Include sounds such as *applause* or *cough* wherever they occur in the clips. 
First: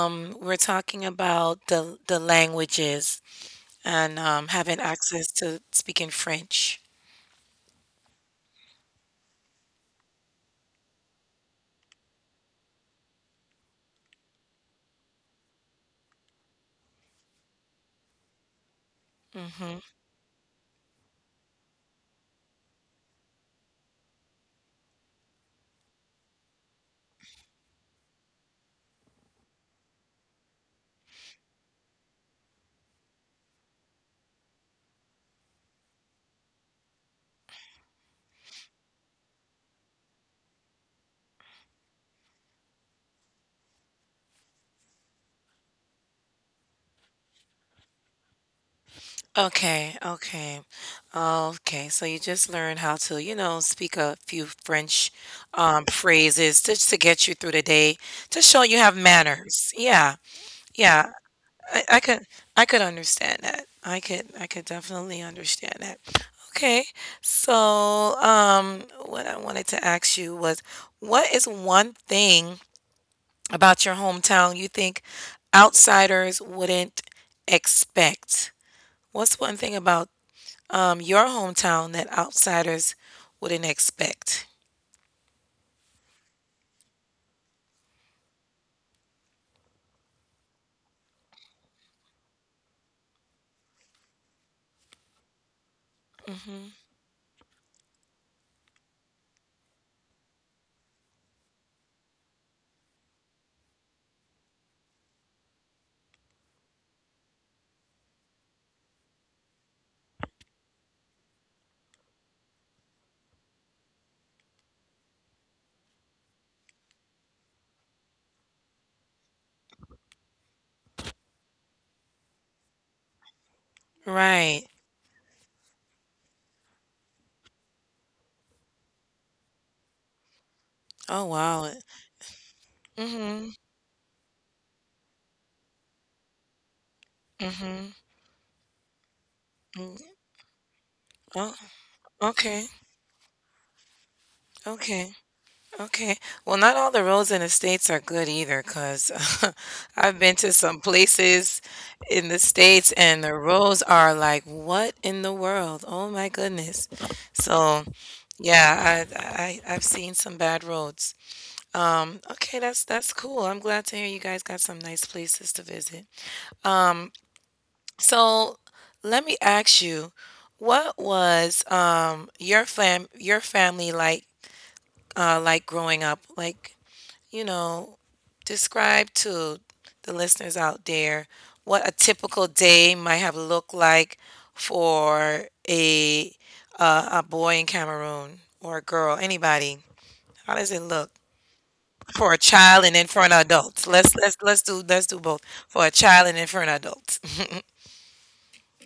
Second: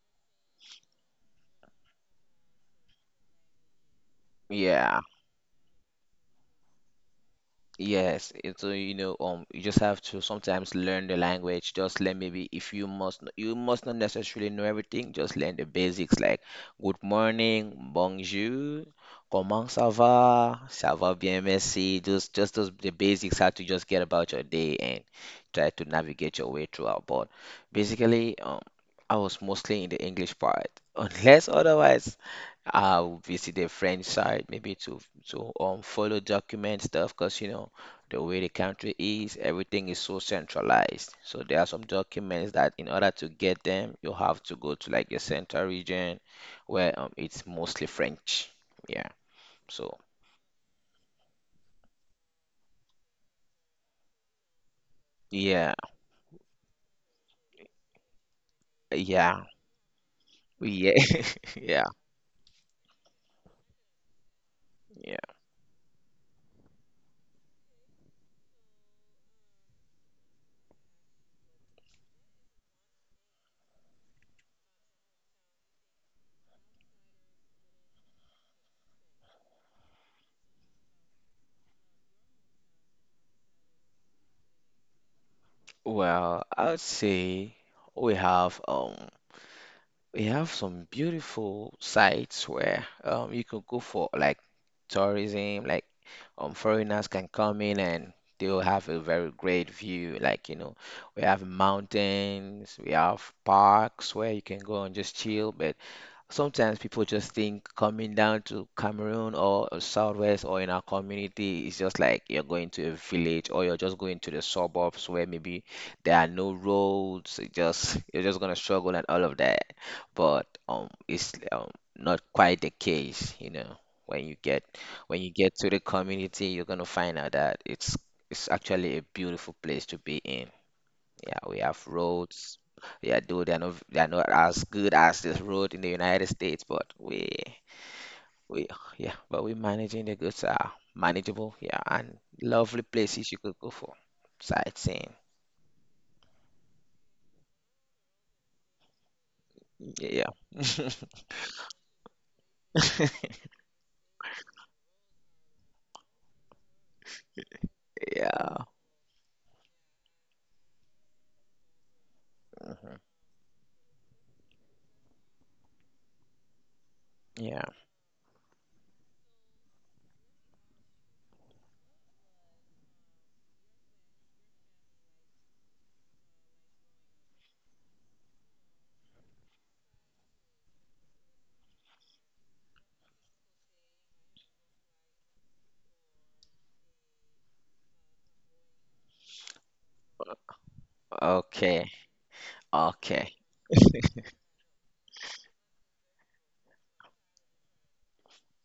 we're talking about the languages and having Yeah. access to speaking French. Yes, it's you just have to sometimes learn the language. Just learn maybe if you you must not necessarily know everything. Just learn the basics like good morning, bonjour, comment hmm ça va bien, merci. Just those the basics how to just get about your day and try to navigate your way throughout. But basically, I was mostly in the English part, *laughs* unless otherwise. I'll visit the French side maybe to follow document stuff because you know the way the country is, everything is so centralized. So there are some documents that in order to get them, you have to go to like the central region where it's mostly French. Yeah. Okay, So okay. Okay, so you just learned how to, you know, speak a few French yeah, phrases just to get you through the day, to show you have yeah, manners. Yeah, yeah. yeah, *laughs* I yeah, could I could understand that. I could definitely yeah. understand that. Okay. So, what I wanted to ask you was what is one thing about your hometown you think outsiders wouldn't expect? What's one thing about your hometown that outsiders wouldn't expect? Well, I would say we have um we have some beautiful sites where you can go for like tourism, like Mhm. foreigners can come in and they'll have a very great view. Like, we have mountains, we have parks where you can go and just chill, but sometimes people just think coming down to Cameroon or Southwest or in our community is just like you're going to a village or you're just going to the suburbs where maybe there are no roads. It just You're just gonna struggle and all of that. But it's not quite the case. When you Right. get when you get to the community, you're gonna find out that it's actually a beautiful place to be in. Oh, Yeah, wow. we have roads. Yeah, Mhm. though they're not as good as this road in the United States, but we Mhm. we yeah, but we're managing. Mm. The goods are Oh, manageable, yeah, and okay. lovely places you could go for Okay. sightseeing. Okay. Well, not all the roads in the States are good either, because *laughs* 'cause I've been Yeah. to some *laughs* places in the States and the roads are like, what in the world? Oh my goodness. So, Yeah. yeah, I I've seen some bad roads. Okay, that's Mhm. that's cool. I'm glad to hear you guys got some nice places to visit. Um, Yeah. so let me ask you, what was your family like growing up? Like you know, describe to the listeners out there what a typical day might have looked like for a a boy in Cameroon or a girl, anybody. How does it look Okay. for a child and then for an Okay. adult? Let's do both for a child and then for an adult.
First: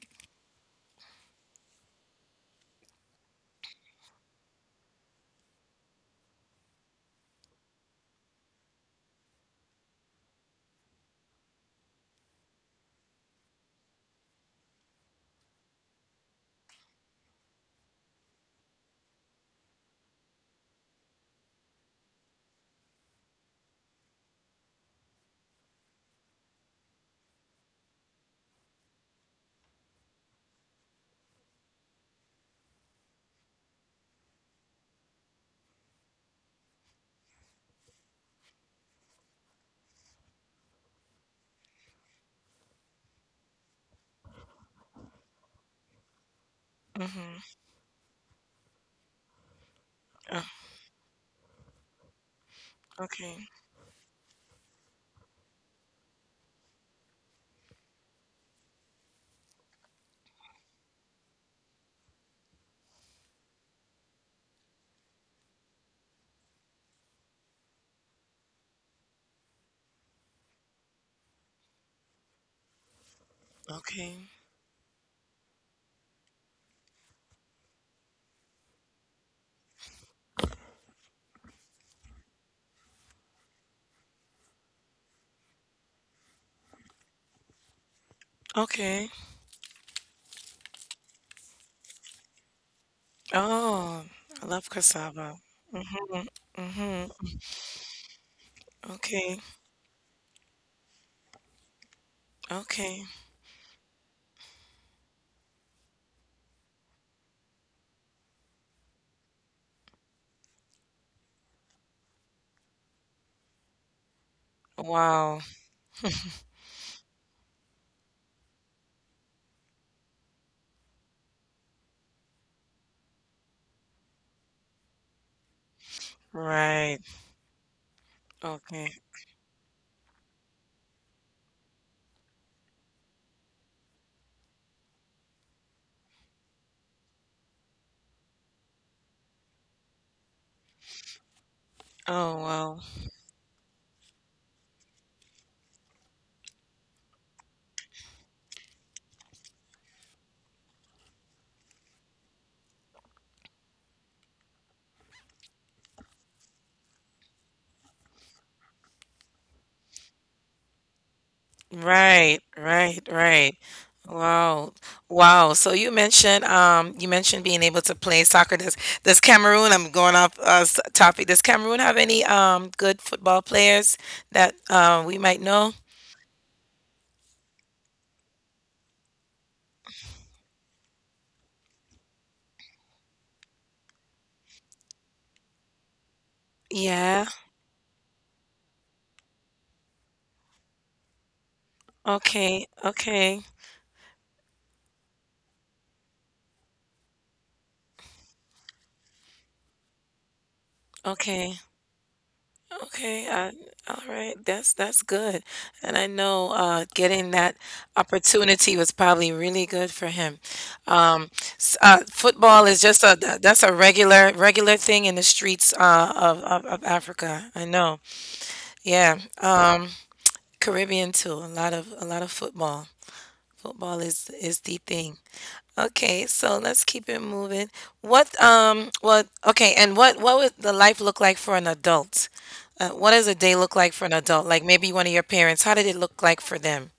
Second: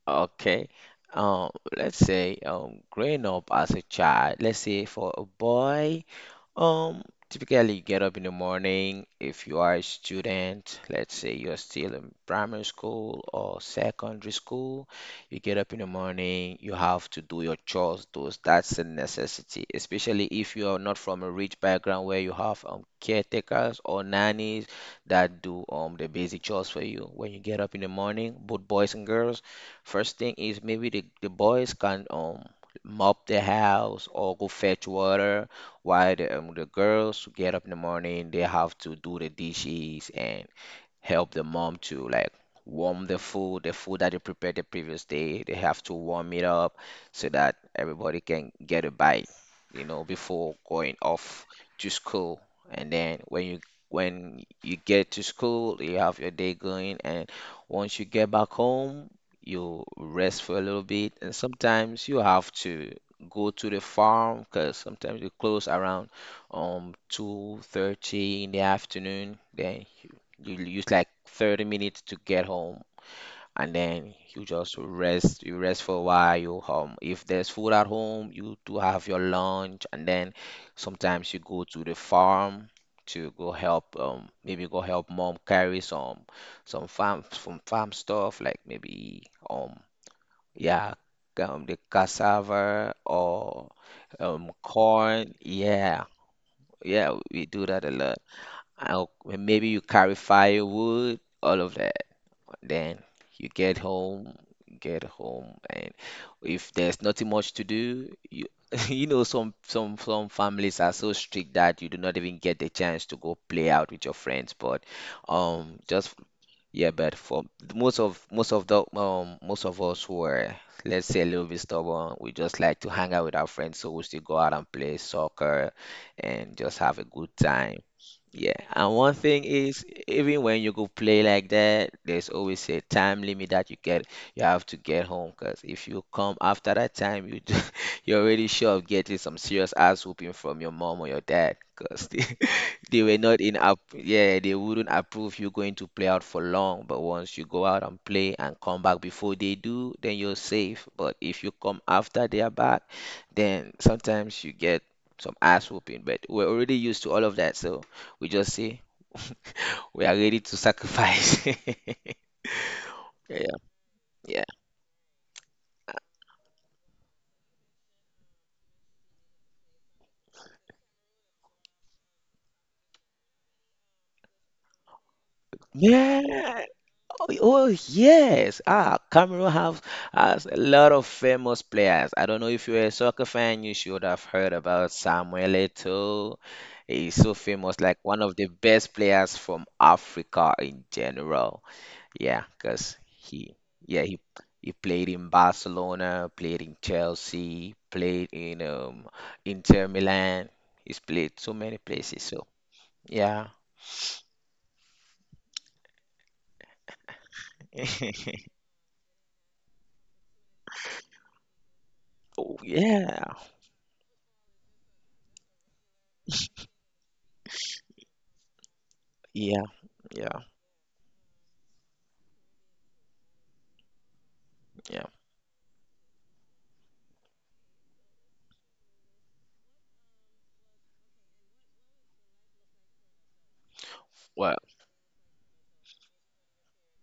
Okay. Um, let's say growing up as a child, let's say for a boy Um, typically you get up in the morning if you are a student. Let's say you're still in primary school or secondary school, you get up in the morning, you have to do your chores, those that's a necessity, especially if you are not from a rich background where you have caretakers or nannies that do the basic chores for you. When you get up in the morning, both boys and girls, first thing is maybe the boys can mop the house or go fetch water, why the girls who get up in the morning, they have to do the dishes and help the mom to like warm the food that they prepared the previous day. They have to warm it up *laughs* so that hmm everybody can get a bite, Oh, before going off to school. And then when okay. you when you get to school, you have your day going, and once you get back home, you rest for a little bit, and sometimes you have to go to the farm because sometimes you close around 2:30 in the afternoon. Then you'll use like 30 minutes to get home, and then Okay. you just rest. You rest for a while. You home. If there's food at home, you do have your lunch, and then sometimes you go to the farm to go help. Maybe go help mom carry some farm stuff like Okay. maybe um yeah, the cassava or Oh, I love cassava. corn. Yeah, Mm-hmm. Mm-hmm. yeah, we do that a lot. Okay. Maybe you carry firewood, all of that. Okay. Then you get home, and if there's nothing much to do, you *laughs* you know some families are so strict that you do not even get the chance to go play out with your friends. But Wow. Just yeah, but for most of the most of us who are, let's say, a little bit stubborn, we just like to hang out with our friends, so we still go out and play soccer and just have Right. a good time. Yeah, and Okay. one thing is, even when you go play like that, there's always a time limit that you get. You have to get home, because if you come after that time, *laughs* you're already sure of getting some serious ass whooping from your mom or your dad, because they, Oh, wow. *laughs* they were not in up. Yeah, they wouldn't approve you going to play out for long. But once you go out and play and come back before they do, then you're safe. But if you come after they are back, then sometimes you get some ass whooping. But we're already used to all of that, so. We just say we are ready to sacrifice. *laughs* Right, right, Yeah, right. yeah, Wow. Wow. So you mentioned being able to play soccer. Does Cameroon, I'm going off topic. Does Cameroon have any good football players that we might know? yeah. Oh, oh, yes. Ah, Cameroon have has a lot of famous players. I don't know if you're a soccer fan, you should have heard about Samuel Eto'o. He's Yeah. so famous, like one of the best players from Africa in general. Yeah, Okay. because Okay. he, yeah, he played in Barcelona, played in Chelsea, played in Inter Milan. He's played so Okay. many places. So Okay, yeah, uh, all right. That's good. And I know getting that opportunity was probably really good for him. Um, oh football is just a yeah, that's a regular thing in the streets of Africa. I know. Yeah. yeah, yeah, Caribbean too. A lot of football. Football is the yeah. thing. Okay, so let's keep it moving. And what would the life look like for an adult? What does a day look like for an adult? Well, Like maybe one of your parents, how did it look like for them?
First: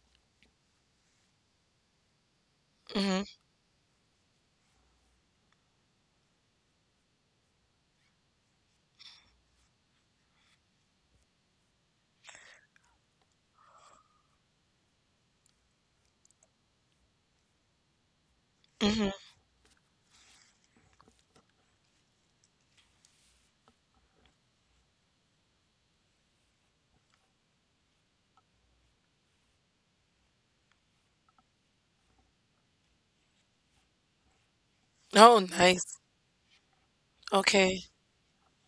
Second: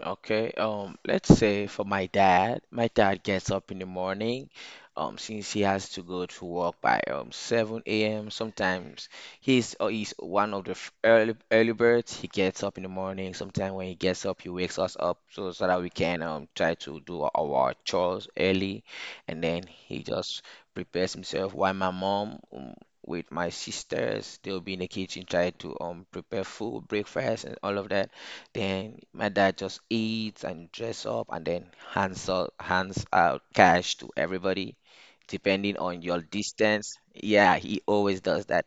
okay, let's say for my dad hmm gets up in the morning, since he has to go to work by 7 a.m. Sometimes he's one of the early birds. He gets up in the morning. Sometimes when he gets up, he wakes us up so that we can try to do our chores early, and then he just prepares himself. While my mom, with my sisters, they'll be in the kitchen trying to prepare food, breakfast, and all of that. Then my dad just eats and dress up and then hands out cash to everybody, Oh, depending nice. on your distance. Yeah, Okay. he always does that.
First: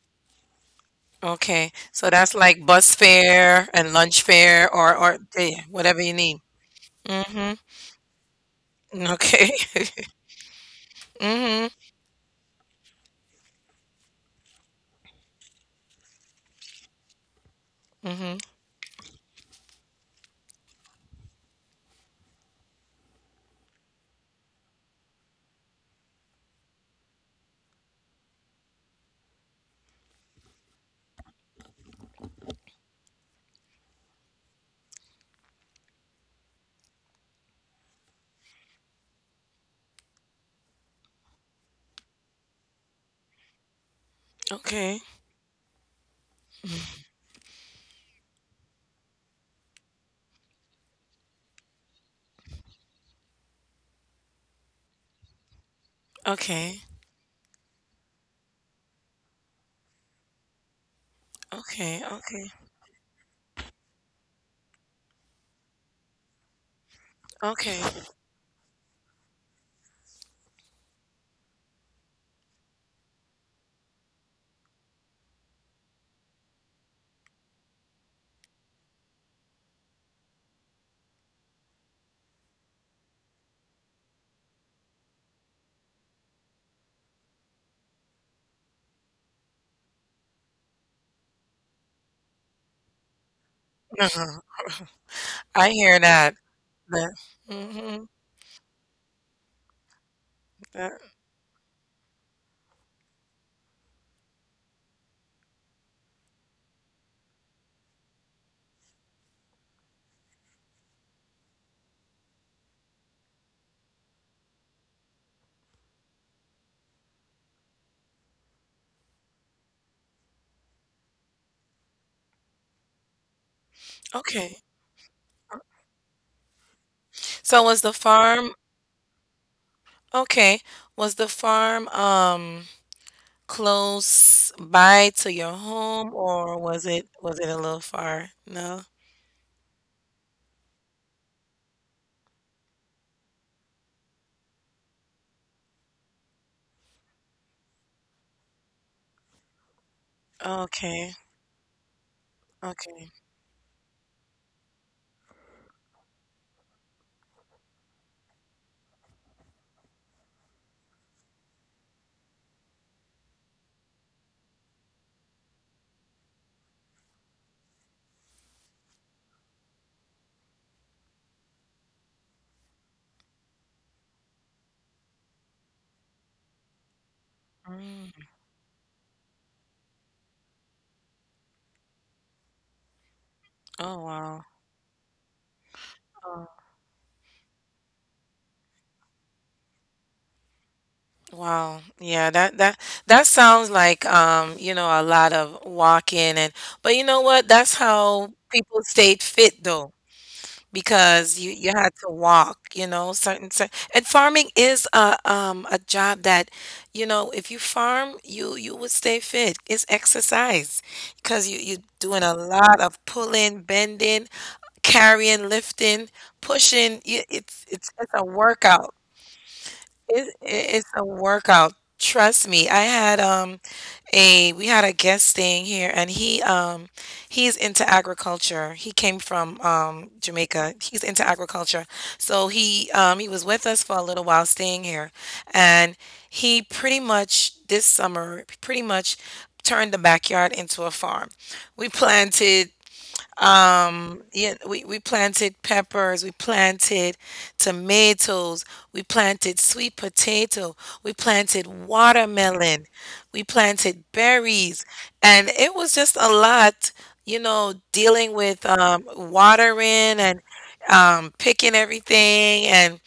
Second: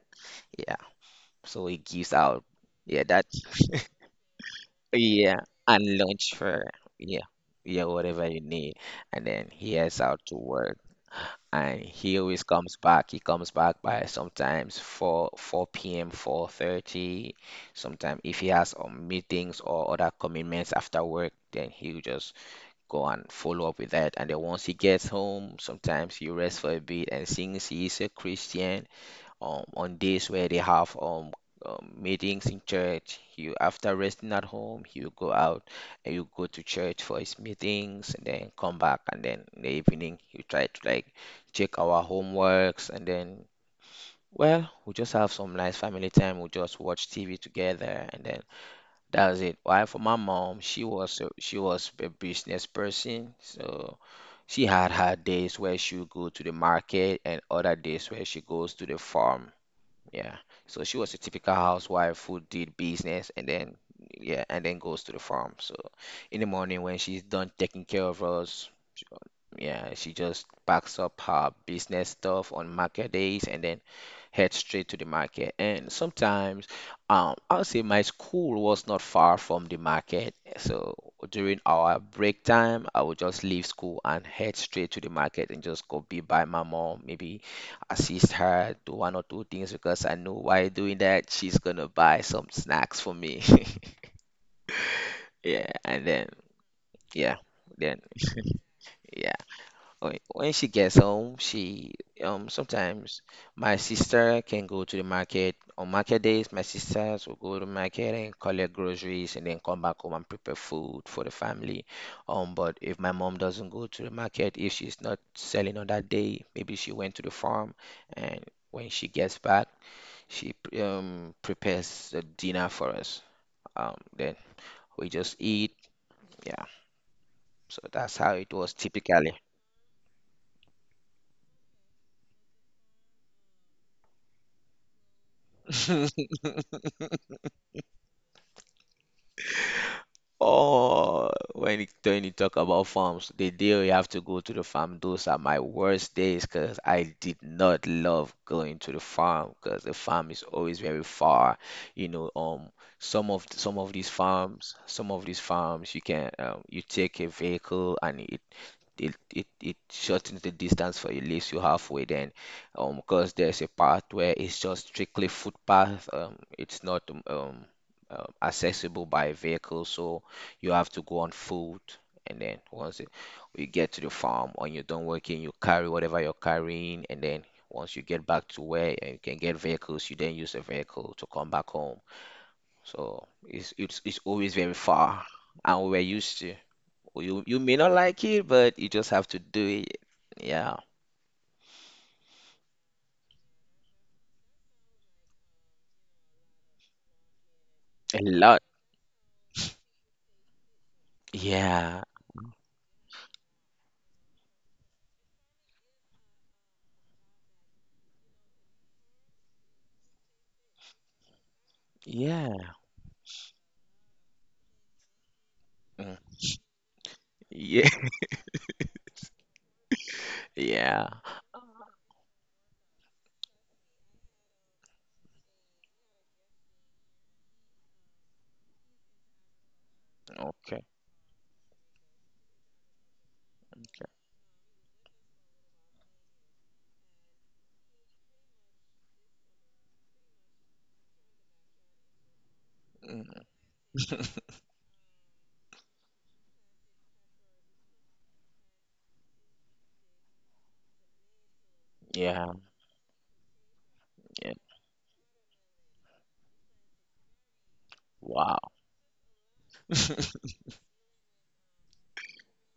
Yeah. So Okay. he So gives that's out, like bus yeah, that fare *laughs* and lunch fare or yeah, yeah, and whatever you lunch need. for, yeah, hmm yeah, whatever you need. And Okay. then he heads out to work *laughs* hmm and he always comes back. He comes back by sometimes 4 p.m., 4:30. hmm Sometimes if he has meetings or other commitments after work, then he'll just go and follow up with that. And then once he gets home, sometimes he rests for a bit. And since he is a Christian, on days where they have meetings in church. You After resting at home, you go out and you go to church for his meetings, and then come back, and then in the evening you try to like check our homeworks, and then Okay. well, we just have some nice family time. We just watch TV together, and then that's it. While for my mom, she was a business person, so she had her days Okay. where she would go to the market and other days where she goes to the farm, yeah. Okay. So she Okay. was a typical housewife who did business and then, yeah, and then goes to the farm. So in the Okay. *laughs* morning when she's done taking care of us, she- yeah, she just packs up her business stuff on market days and then head straight to the market. And sometimes, I would say my school was not far from the market. So during our break time, I would just leave school and head straight to the market and just go be by my mom, maybe assist her do one or two things, because I know while doing that, she's gonna buy some snacks for me. Uh-huh. *laughs* I hear that. Yeah, and then, That. hmm yeah, then yeah. That. When she gets home, she sometimes my sister can go to the market on market days. My sisters will go to market and collect groceries and then come back home and prepare food for the family. But if my mom doesn't go to the market, if she's not selling on that day, maybe she went to the farm and when she gets back, she prepares the dinner for us. Then Okay. we just eat. Yeah, So was the so that's how farm it was typically. okay? Was the farm close by to your home or was it was *laughs* it a little far? No? Oh, when you talk about farms, the day we have to go to the farm, those are my worst days because I did not love going to the farm because the farm is Okay. always very far. You know, um, Okay. some of these farms, you can you take a vehicle and it shortens the distance for you, leaves you halfway, then because there's a part where it's just strictly footpath. It's not accessible by vehicle, so you have to go on foot. And then you get to the farm. When you're done working, you carry whatever you're carrying, and then once you Mm. get back to where you can get vehicles, you then use the vehicle to come back home. So Oh, it's wow. always very far. And we were Oh. used to, you may not like it, but you just have to do it. Yeah. Wow. Yeah, that that sounds like you know, a lot of walking and but you know what? That's how A lot. people stayed fit though. Because you had to Yeah. walk, you know, certain and farming is a job that, you know, if you farm, you would stay fit. It's exercise because you you're doing a lot Yeah. of pulling, bending, carrying, lifting, Mm. pushing. You, it's it's Yeah. it's a *laughs* workout. It, it's a Yeah. workout. Trust me. I had a we had a guest staying here and he he's into agriculture. He came from Jamaica. He's Okay. into agriculture. So he was with us for a little while staying here and he pretty much this summer pretty much turned the backyard into a farm. We planted Mm. Yeah, we planted peppers, we planted tomatoes, we planted sweet potato, we planted Yeah. watermelon, we planted Yeah. berries, and it was just a lot, you know, dealing with Wow. Watering and picking everything and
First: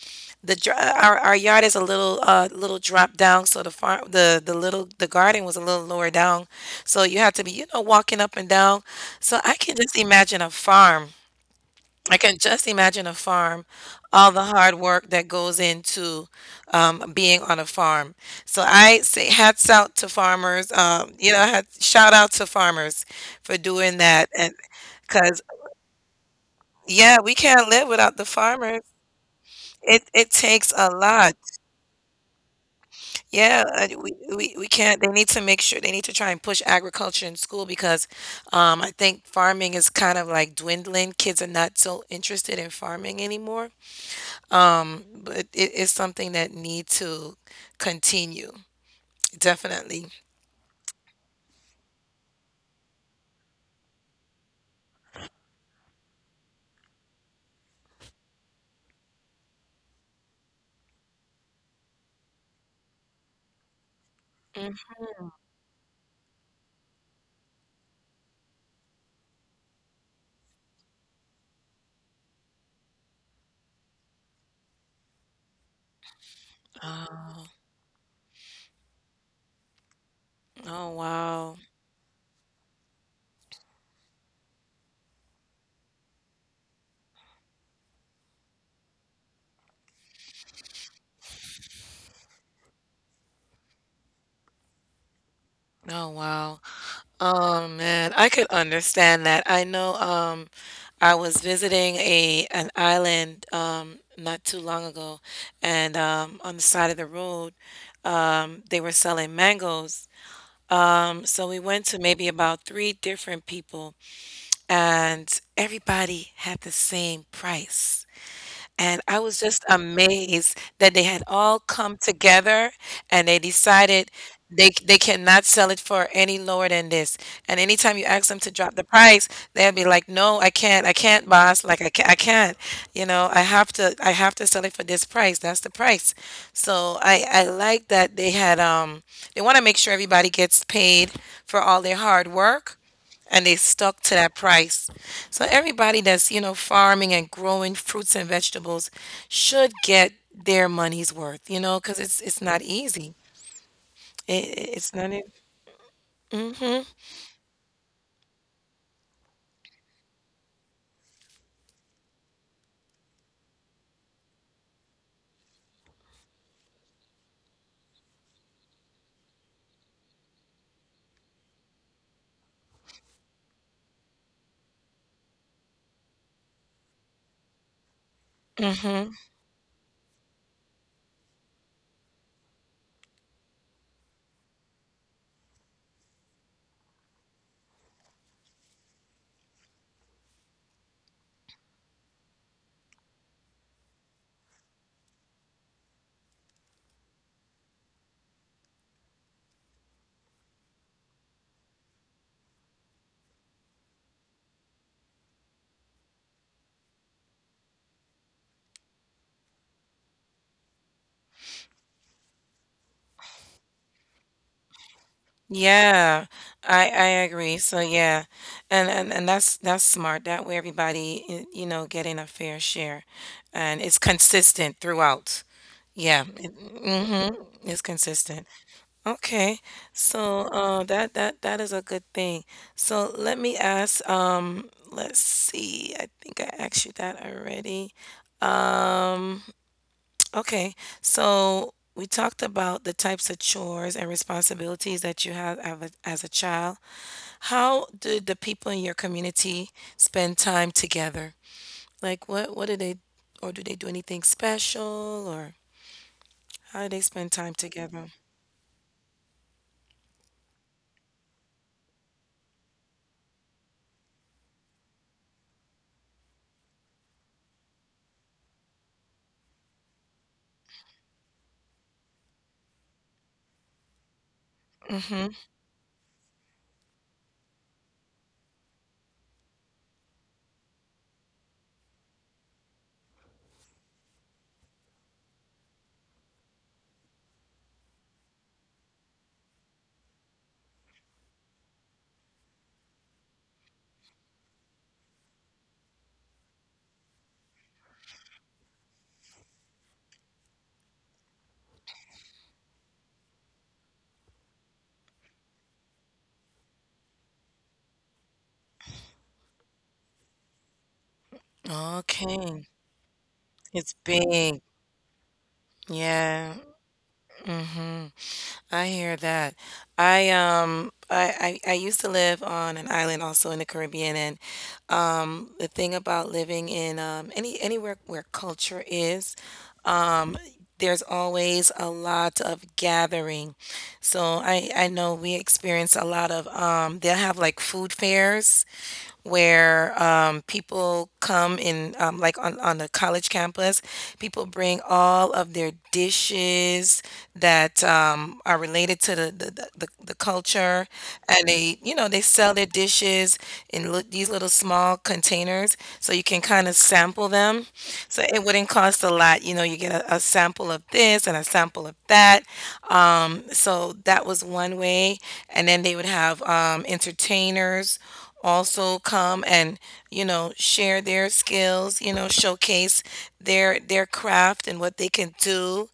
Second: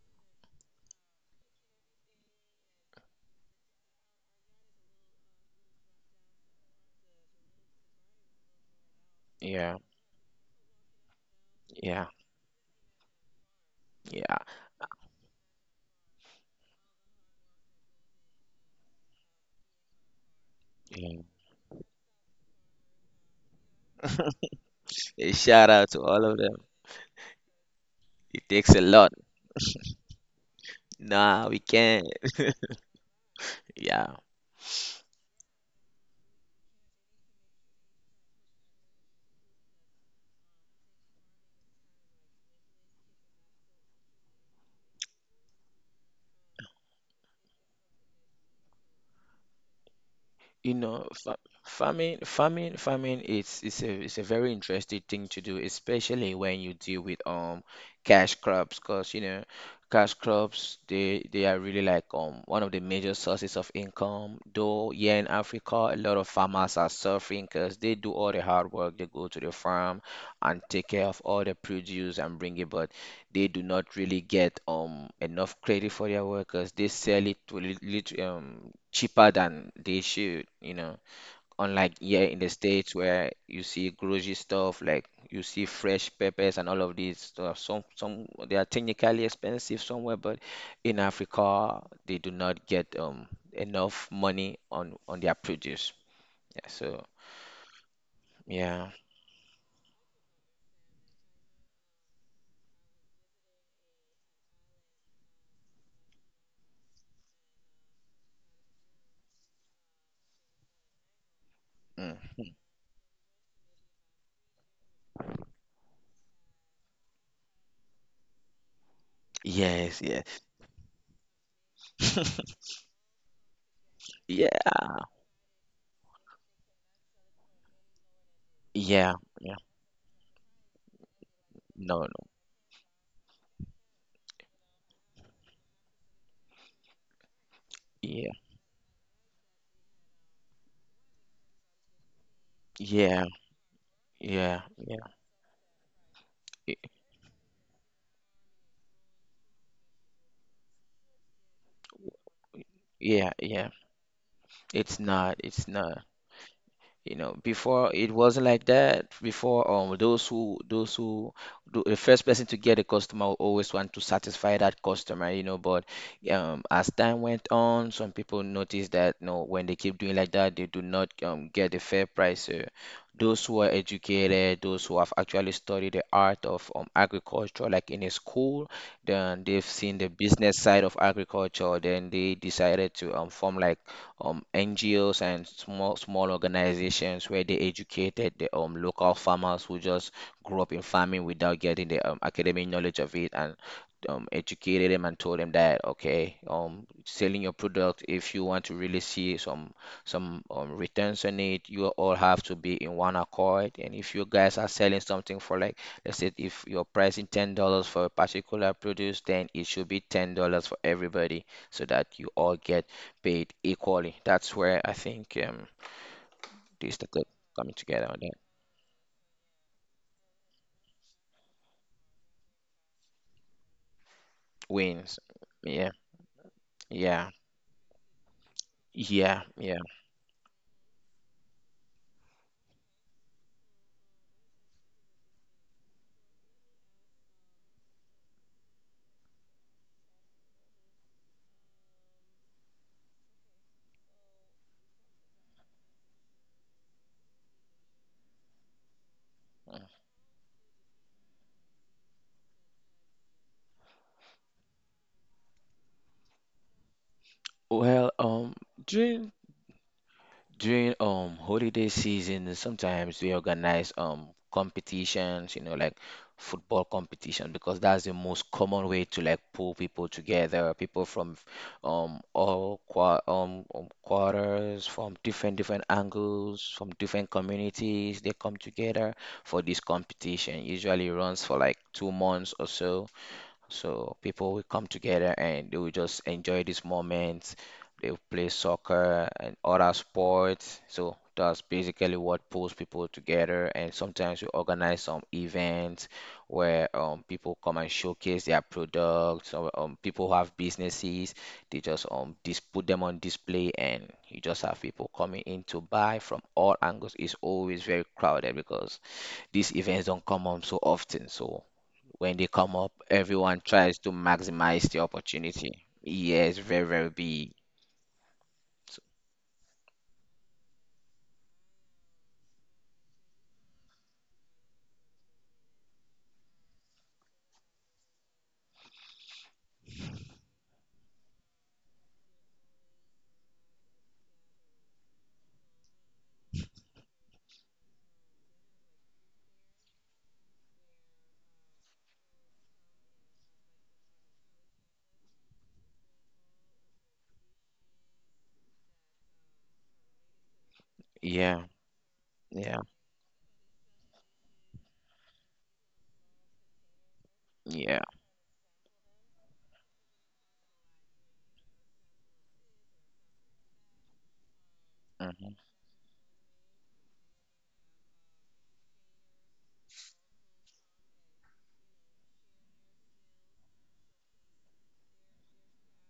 the dr- our yard is a little little drop down, so the farm the little the garden was a little lower down, so you had to be you know walking up and down. So I can Yeah. just imagine a farm. Yeah. I can just imagine a farm, all Yeah. the hard work that goes into being on a farm. So I say hats out to farmers. Yeah. Shout out to farmers for doing that, and A because shout out to all of them. yeah, we can't live without the It takes farmers. a lot. It takes a lot. Nah, we can't. Yeah, Yeah. We can't. They need to make sure they need to try and push agriculture in school because I think farming is kind of like dwindling. Kids are not so interested in farming anymore. But it is something that need to continue, definitely. You know, fa Farming, It's a very interesting thing to do, especially when you deal with cash crops, because you know, cash crops, they are really like one of the major sources of income. Mm. Though here in Africa, a lot of farmers are suffering because they do all the hard work. They go to the farm and take care of all the produce and bring it back. They do not really get enough credit for their workers. They sell it to Oh, cheaper than they should, you know. oh, wow. Unlike here in the States, where you see grocery stuff, like you see fresh peppers and all of these stuff. Some, they are technically expensive somewhere, but in Africa they do not get enough money on their produce. Oh, Yeah, wow. so Oh man, I could yeah. understand that. I know I was visiting a an island not too long ago and on the side of the road they were selling mangoes. Um, so we went to Mm. maybe about three different people and everybody had the same price. And I was just Yes, yeah. amazed that they had all come together and they decided Yeah, they cannot sell it for any lower than this. And anytime you ask them to drop the yeah, price, yeah. they'll be like, "No, I can't. I can't, boss. Like No, I can't, no. I can't. You know, I have to sell it for this price. That's the price." So I like Yeah. that they had they want to make sure everybody gets paid for all their hard work Yeah, and they stuck to that yeah, yeah. price. So everybody that's, you know, Y- farming and growing fruits and vegetables should get their money's worth, you know, because it's not Yeah, easy. yeah. It- It's it's not not. e- It's not. Mhm. You know, before it wasn't like that. Before, the first person to get a customer will always want to satisfy that customer, you know. But as time went on, some people noticed that, you know, when they keep doing like that, they do not get a fair price. So those who are educated, those who have actually studied the art of agriculture, like in a school, Mhm. then they've seen the business side of agriculture, then they decided to form like NGOs and small small organizations where they educated the local farmers who just grew up in farming without getting the academic knowledge of it, and educated them and told them that, okay, selling your product, if you want to really see some returns on it, you all have to be in one accord. And if you guys are selling something for, like, let's say if you're pricing $10 for a particular produce, then it should be $10 for everybody, so that you all get paid equally. That's where I think Yeah. these the clip I coming agree. So together on that yeah. And that's smart. That way everybody, you know, getting a fair share and it's consistent wins. throughout. Yeah, Yeah. It, yeah, mhm. It's consistent. yeah, yeah. Okay, so that is a good thing. So let me ask. Let's see. I think I asked you that already. Um, *tsk* okay, so we talked about the types of chores and responsibilities that you have as a child. How did the people in your community spend time together? Like, what do they, or do they do anything special, or how do they spend time Well, together? During during holiday season, sometimes we organize competitions, you know, like football competition, because that's the most common way to like pull people together. People from all quarters, from Mm-hmm. different different angles, from different communities, they come together for this competition. Usually runs for like 2 months or so. So people will come together and they will just enjoy this moment. They will play soccer and other sports. So that's basically what pulls people together. And sometimes we organize some events where people come and showcase their products. Or, people who have businesses, they just dis put them on display, and you just have people coming in to buy from all angles. It's always very crowded because these events don't come on so often. So when they come Okay. up, everyone tries to It's big. maximize the opportunity. Yeah, it's Yeah. very, very big. Mhm. I hear that. I I used to live on an island also in the Caribbean and the thing about living in anywhere where culture is, um there's always a lot of gathering. So I know we experience a lot of they'll have like food fairs where people come in, like on the college campus, people bring all of their dishes that are related to the, the culture. Yeah, And they, you know, they sell yeah, their dishes in these little small containers so you can kind of sample them. yeah, So it wouldn't cost a lot. You know, you get a sample of this and a sample of that. So that was one way. hmm, And then they would have entertainers also come and you know share their skills, you know, showcase their craft and what they can do.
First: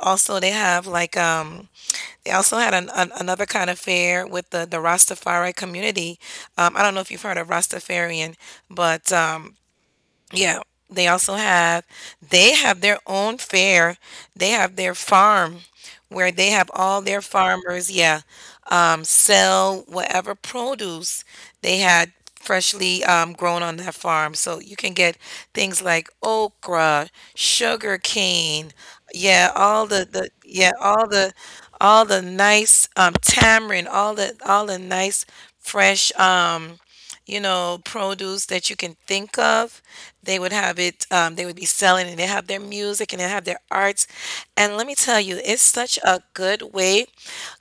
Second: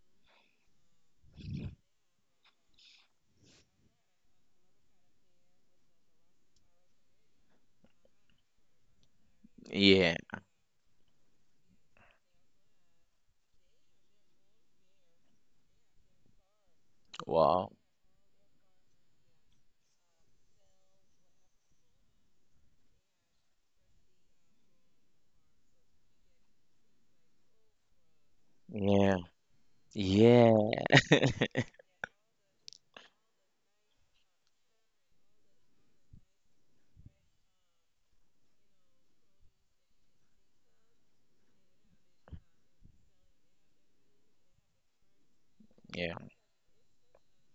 Also they have like they also had an, another kind of fair with the Rastafari community. Um, I don't know if you've heard of Rastafarian, but um, yeah. yeah, they also have they have their own fair. They have their farm where they have all their Wow. farmers, yeah, sell whatever produce they had freshly grown on that farm. So you can get things like okra, sugar cane, Yeah, yeah, all the yeah, yeah, all the nice tamarind, all the nice fresh you know, produce that you can think of. They would have it, they would be selling and they have their music and they have their arts. And let me tell you, it's such yeah, a good way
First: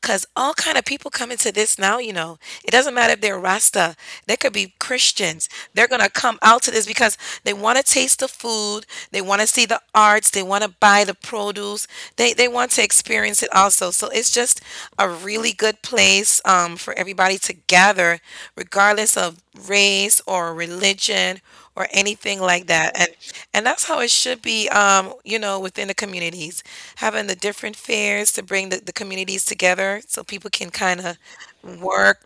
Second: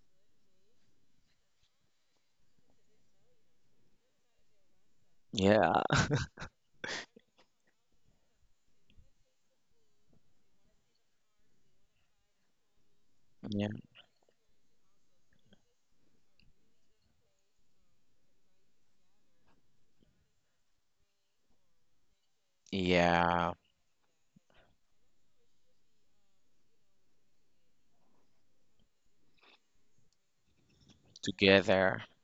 because all kind of people come into this now, you know. It doesn't matter if they're Rasta, they could be Christians. yeah, They're gonna come out to this because they want to taste the food, they want to see the arts, they want to buy the produce. They want to experience it yeah, also. So it's just a really good place for everybody to gather, regardless of race or religion or anything like that. Yeah. And that's how it should be. You know, within the communities, having the different fairs to bring the communities together, so people can kind of Together. work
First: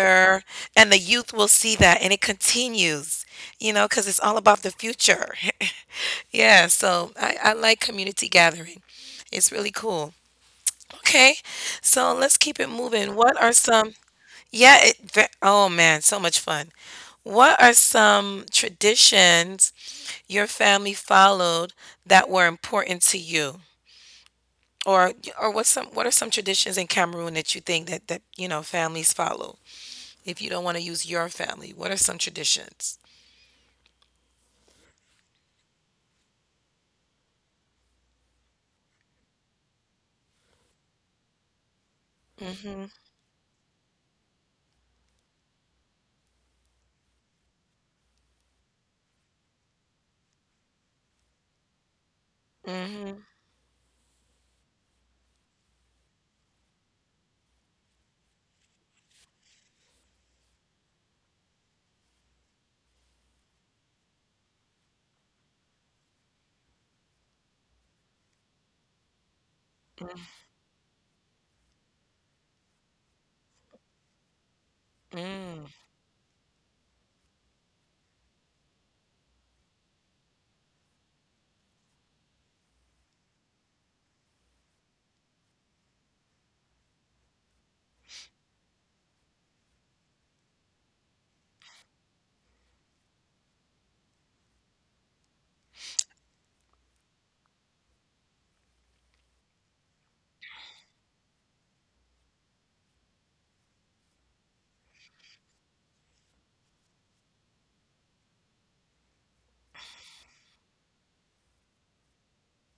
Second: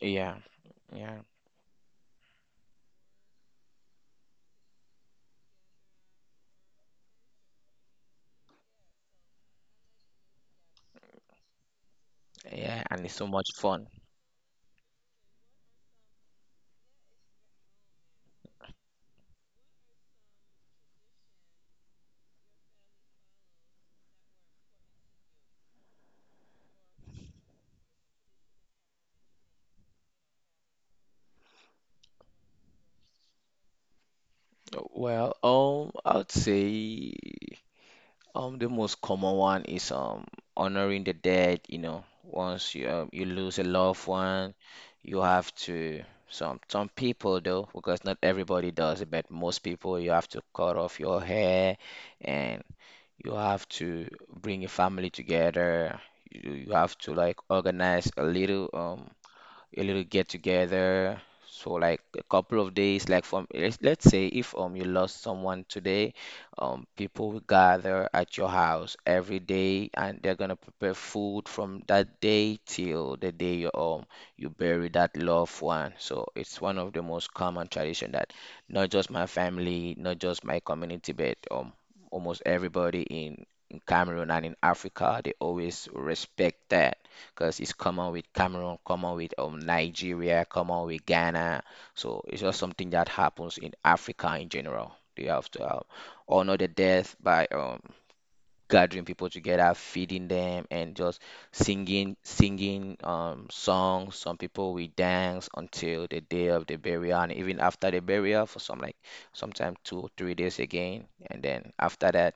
Yeah, and the yeah, youth will see that, and it continues. You know, because it's all about the future. *laughs* Yeah, so I like community gathering. It's really cool. Okay, so let's keep it yeah. And moving. it's so What much are fun. some, yeah, oh man, so much fun. What are some traditions your family followed that were important to you? Or what are some traditions in Cameroon that you think that families follow? If you don't want to use your family, what are some traditions? Well, I would say. The most common one is honoring the dead, you know. Once Mm-hmm. you you lose a loved one, you have to, some people though, because not everybody does it, but most people, you have to cut off your hair and Mm-hmm. you have to bring your family together. You have to like organize a little get together. So like a couple of days, like from let's say if you lost someone today, people will gather at your house every Mm-hmm. day and they're gonna prepare food from that day till the day you you Mm. bury that loved one. So it's one of the most common tradition that not just my family, not just my community, but almost everybody in Cameroon and in Africa, they always respect that, because it's common with Cameroon, common with Nigeria, common with Ghana. So it's just something that happens in Africa in general. They have to honor the death by gathering people together, feeding them, and just singing singing songs. Some people will dance until the day of the burial, and even after the burial for some, like sometimes 2 or 3 days again. And then after that,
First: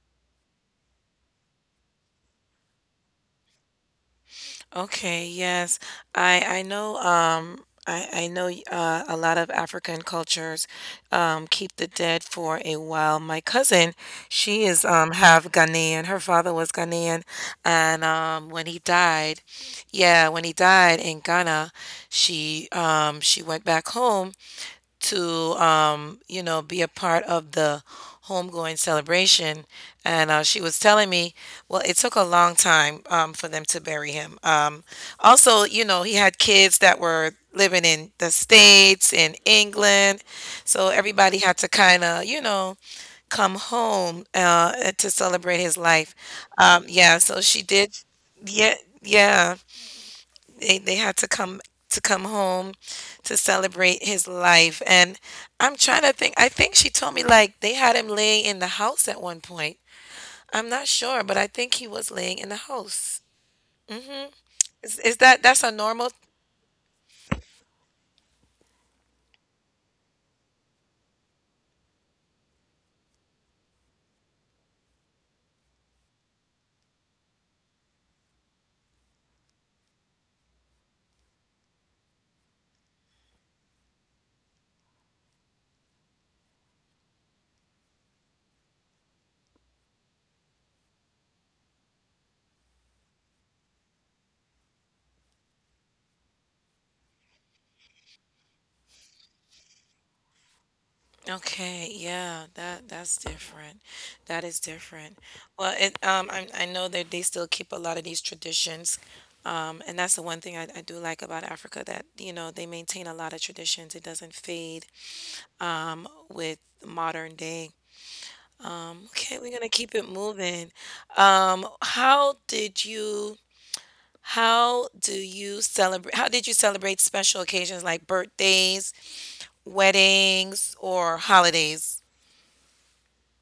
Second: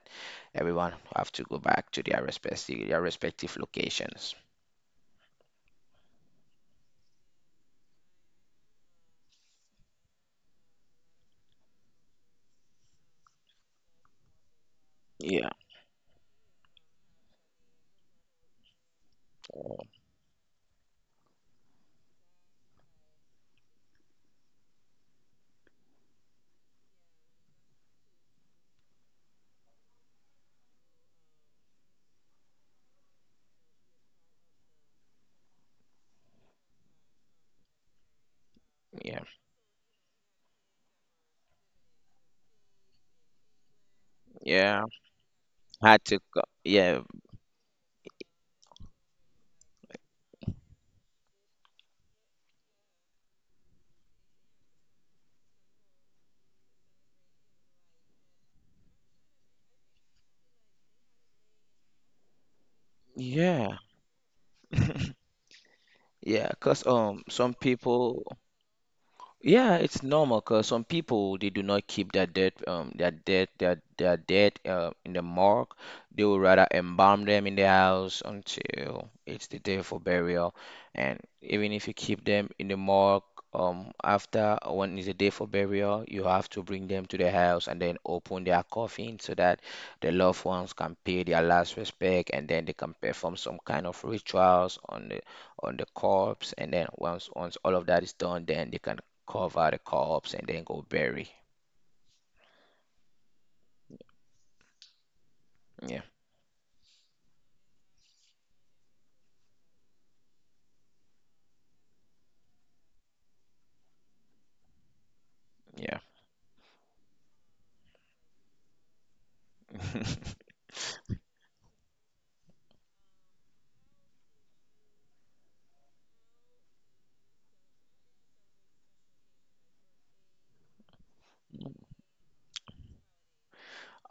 everyone have to go back to their respective locations. Okay, yes. I know I know a lot of African cultures keep the dead for a while. My cousin, she is Yeah. half Ghanaian. Her father was Ghanaian, and when he died, yeah, when he died in Ghana, she went back home to you know, be a part of the homegoing celebration, and she was telling me, well, it took a long time, for them to bury him. Also, you know, he had kids that were living in the Yeah, states, in England, so everybody had to kind of, you know, come home, yeah. To celebrate his Had to life. go. Yeah, Yeah, so she did. Yeah, yeah, they had to come home to celebrate his life. And I'm trying to think. I think she told me like they had him laying in the house at one point. I'm not sure, but I think he was laying in the house. yeah, Hmm. Is that's a normal? yeah. Cause some people. Yeah, it's normal, because some people they do not keep their dead their dead their dead in the morgue. They would rather embalm them in the house until it's the day for burial. And even if you keep them in the morgue, after, when it's the day for burial, you have to bring them to the house and then open their coffin so that the loved ones can pay their last respect, and then they can perform some kind of rituals on the corpse. And then once all of that is done, then they can carve out the carbs and then go bury. Okay, yeah, that's different. That is different. Yeah, Well, it I know that they still keep a lot of these traditions. And that's the one thing I do like about Africa, that, you know, they maintain a lot of traditions. It doesn't fade. With modern day. Okay, yeah. we're gonna *laughs* keep it moving. Um, how did you how did you celebrate special occasions like birthdays, weddings, or holidays?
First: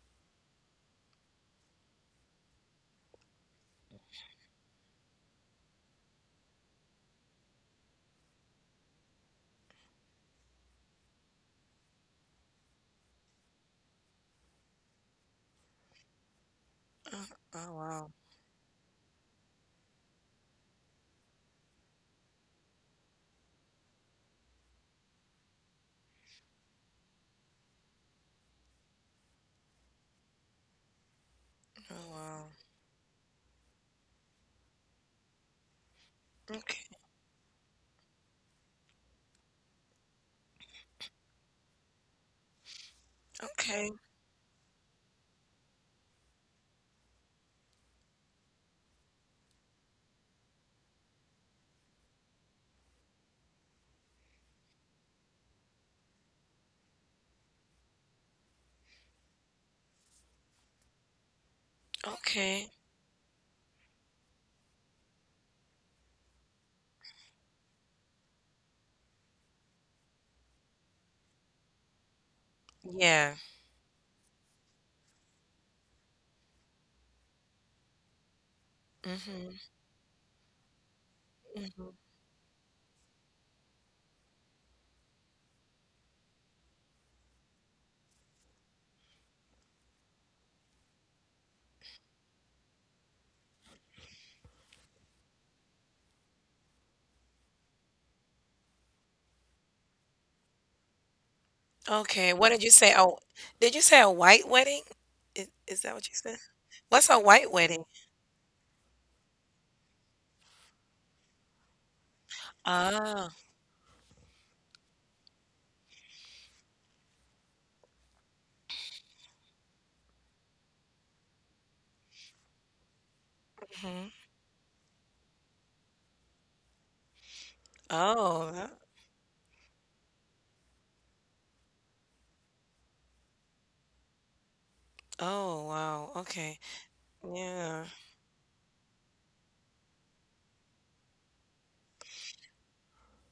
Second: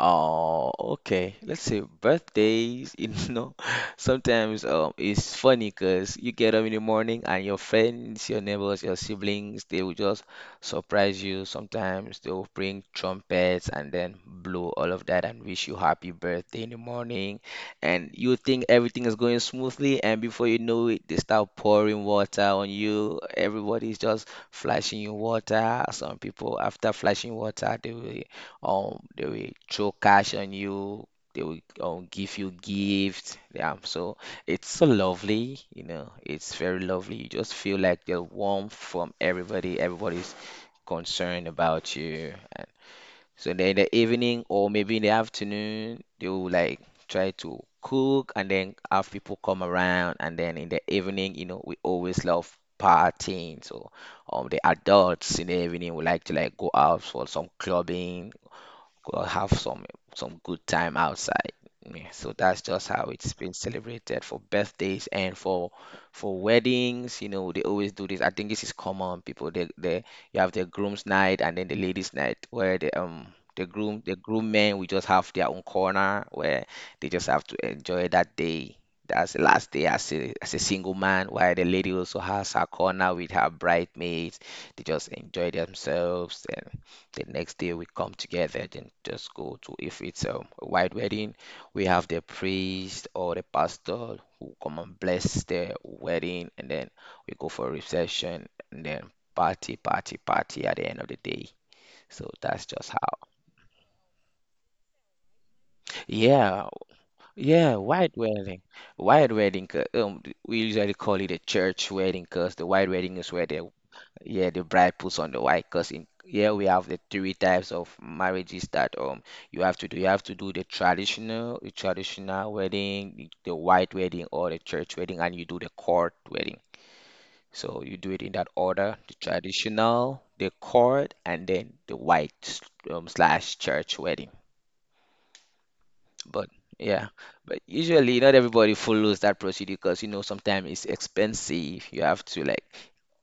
Oh, okay. Let's say birthdays, *laughs* you know, sometimes it's funny, because you get up in the morning and your friends, your neighbors, your siblings, they will just surprise you. Sometimes they will bring trumpets and then blow all of that and wish you happy birthday in the morning. Oh, And wow. you think everything is going smoothly, and before you know it, they start pouring water on you. Everybody's just flashing you water. Some people, after flashing water, they will throw cash on you. They will Oh, give you wow. gifts. Yeah, so it's so lovely, you know. It's very Okay. lovely. You just feel like the warmth from everybody. Everybody's concerned about you. And so then in Okay. the evening, or maybe in the afternoon, they will like try to cook and then have people come around. And then in the evening, you know, we always love partying. So the adults in the evening would like to like go out for some clubbing, go have some good time outside. Yeah, so that's Okay. just how it's been celebrated for birthdays and for weddings. You know, they always do this. I think this is common. People, they you have the groom's night and then the ladies' night, where the Yeah. The groom men will just have their own corner, where they just have to enjoy that day. That's the Mhm. last day as a single man, while the Mhm. lady also has her corner with her bridesmaids. They just enjoy themselves. The next day we come together, then just go to, if it's a white wedding, we have the priest or the pastor who come and bless the wedding, and then we go for a reception, and then party, party, party at the end of the day. So Okay. What did that's you say? just Oh, how. did you say a white wedding? Is that what you said? Yeah, What's a white yeah, wedding? white wedding, white wedding 'cause, we usually call it a church wedding, because the white wedding Ah. is where the, yeah, the bride puts on the white, because in here we have the three types of marriages that you have to do. You have to do the traditional wedding, the white Mhm. wedding or the church wedding, and you do the court wedding. So you do it in that Oh. order: the traditional, the court, and then the white slash church wedding. Oh, wow. Okay. But yeah, but Yeah. usually not everybody follows that procedure, because you know, sometimes it's expensive. You have to like